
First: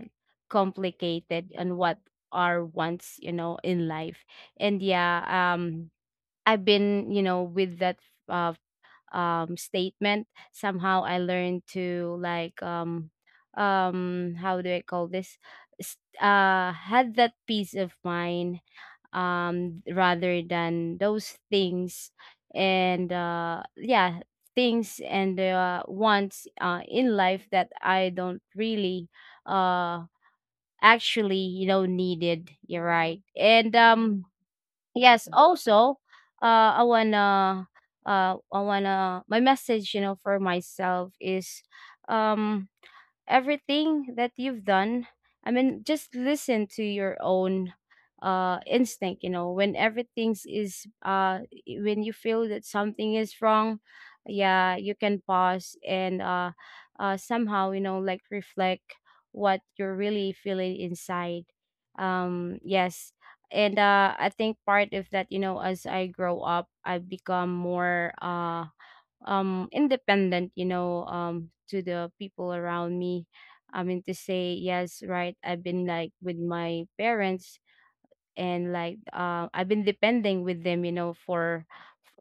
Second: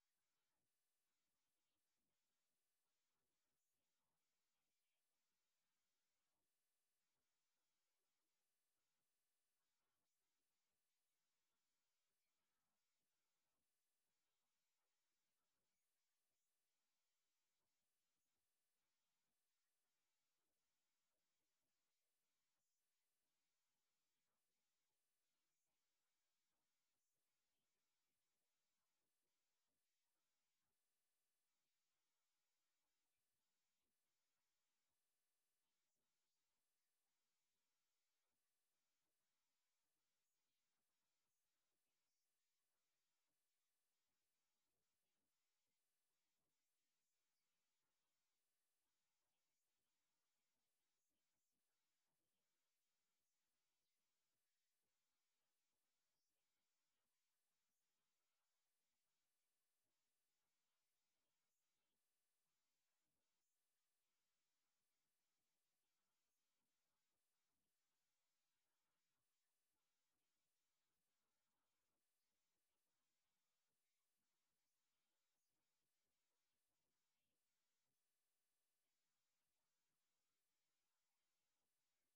S2: complicated and what are wants, you know, in life. And yeah, I've been, you know, with that uh statement. Somehow I learned to like how do I call this, had that peace of mind, rather than those things and yeah, things and wants in life that I don't really uh actually, you know, needed. You're right. And yes, also, uh i wanna I wanna my message, you know, for myself is um everything that you've done. I mean, just listen to your own instinct, you know, when everything is when you feel that something is wrong. Yeah, you can pause, and somehow, you know, like reflect what you're really feeling inside. Yes. And I think part of that, you know, as I grow up, I've become more independent, you know, to the people around me. I mean to say, yes, right, I've been like with my parents, and like I've been depending with them, you know, for,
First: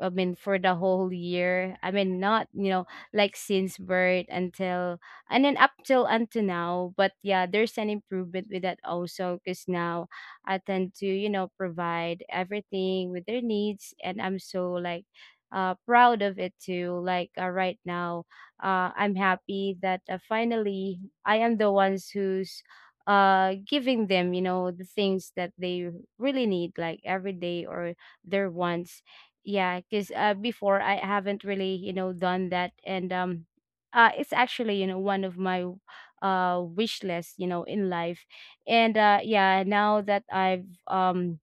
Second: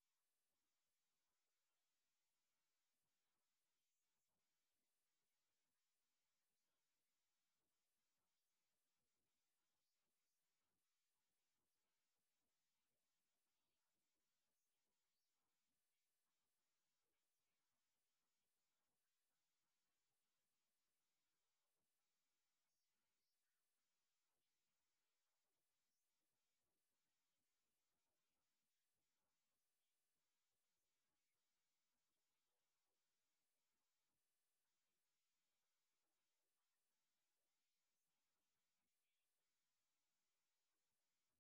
S2: I mean, for the whole year. I mean, not, you know, like since birth until, and then up till until now. But yeah, there's an improvement with that also, because now I tend to, you know, provide everything with their needs, and I'm so like proud of it too. Like right now, I'm happy that finally I am the ones who's giving them, you know, the things that they really need, like every day, or their wants. Yeah, because before, I haven't really, you know, done that. And it's actually, you know, one of my wish list, you know, in life. And yeah, now that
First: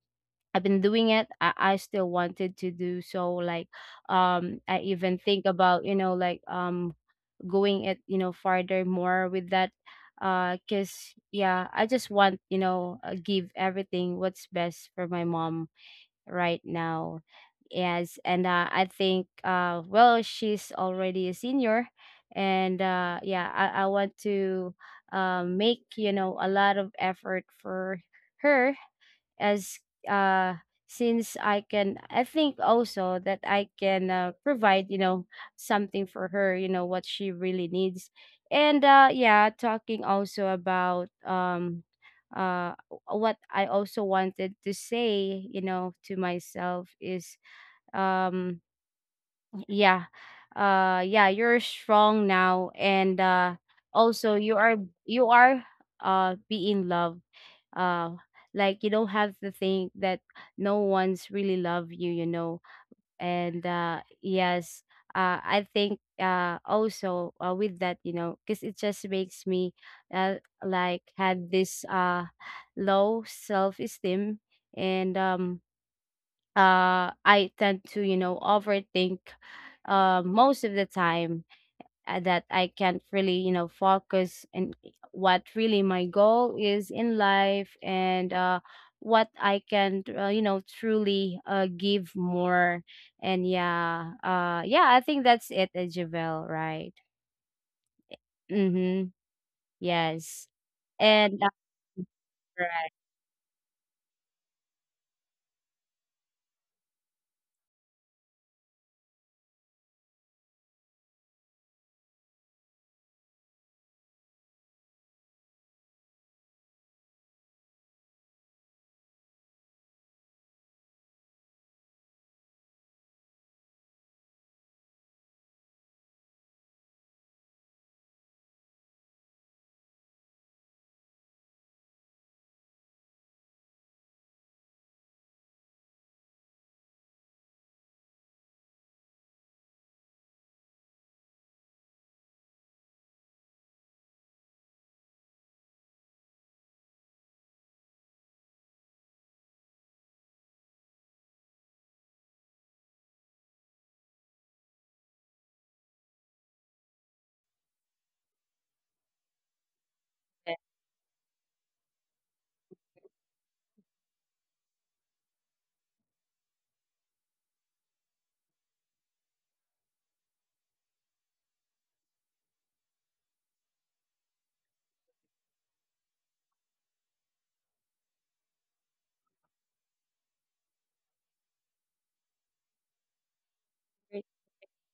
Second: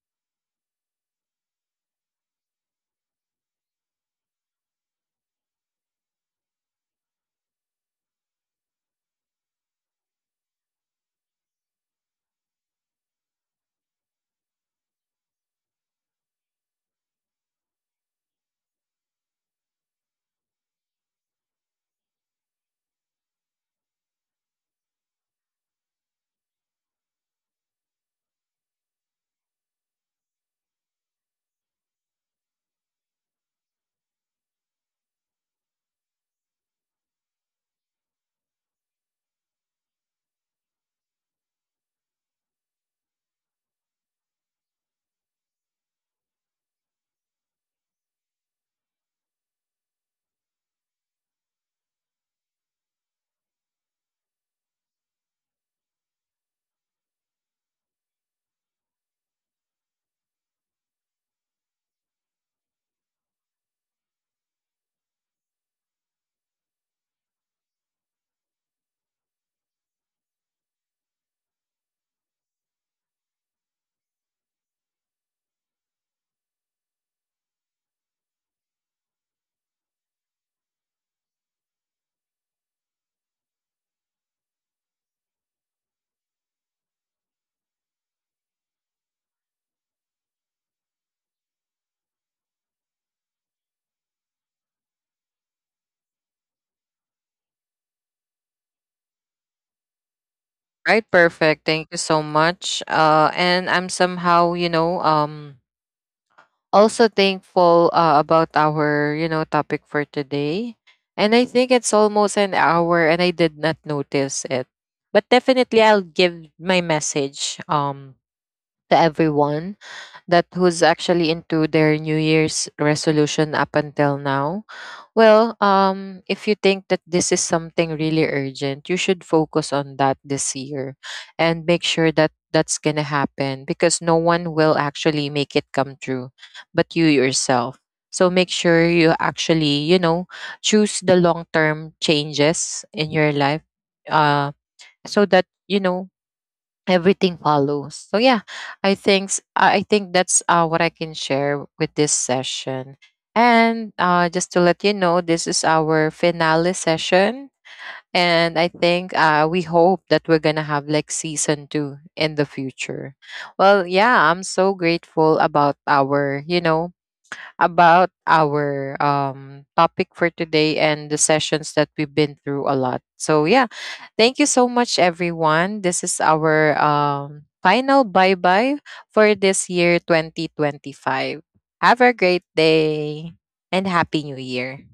S2: I've been doing it, I still wanted to do so. Like I even think about, you know, like going it, you know, farther more with that because yeah, I just want, you know, give everything what's best for my mom right now. Yes. And I think well, she's already a senior. And yeah, I want to make, you know, a lot of effort for her, as uh since I can. I think also that I can provide, you know, something for her, you know, what she really needs. And yeah, talking also about uh what I also wanted to say, you know, to myself is um yeah, yeah, you're strong now, and also you are, you are being loved. uh like you don't have to think that no one's really love you, you know. And yes, I think also, with that, you know, because it just makes me uh, like had this low self-esteem. And I tend to, you know, overthink most of the time, that I can't really, you know, focus in eh, what really my goal is in life, and what I can, you know, truly give more. And yeah, I think that's it, Javel, right? Mm-hmm. Yes.
S1: Right,
S2: And
S1: perfect. Thank you so much.
S2: right.
S1: And I'm somehow, also thankful, about our, topic for today, and I think it's almost an hour, and I did not notice it. But definitely I'll give my message, to everyone that who's actually into their New Year's resolution up until now. Well, if you think that this is something really urgent, you should focus on that this year, and make sure that that's going to happen, because no one will actually make it come true but you yourself. So make sure you actually, choose the long term changes in your life, uh, so that, you know, everything follows. So yeah, I think that's, what I can share with this session. And just to let you know, this is our finale session, and I think, we hope that we're gonna have
S2: Right.
S1: like season two in the future. Well, yeah, I'm so grateful about our, topic for today, and the sessions that we've been through a lot. So yeah, thank you so much, everyone. This is our, final bye bye for this year 2025. Have a great day, and Happy New Year.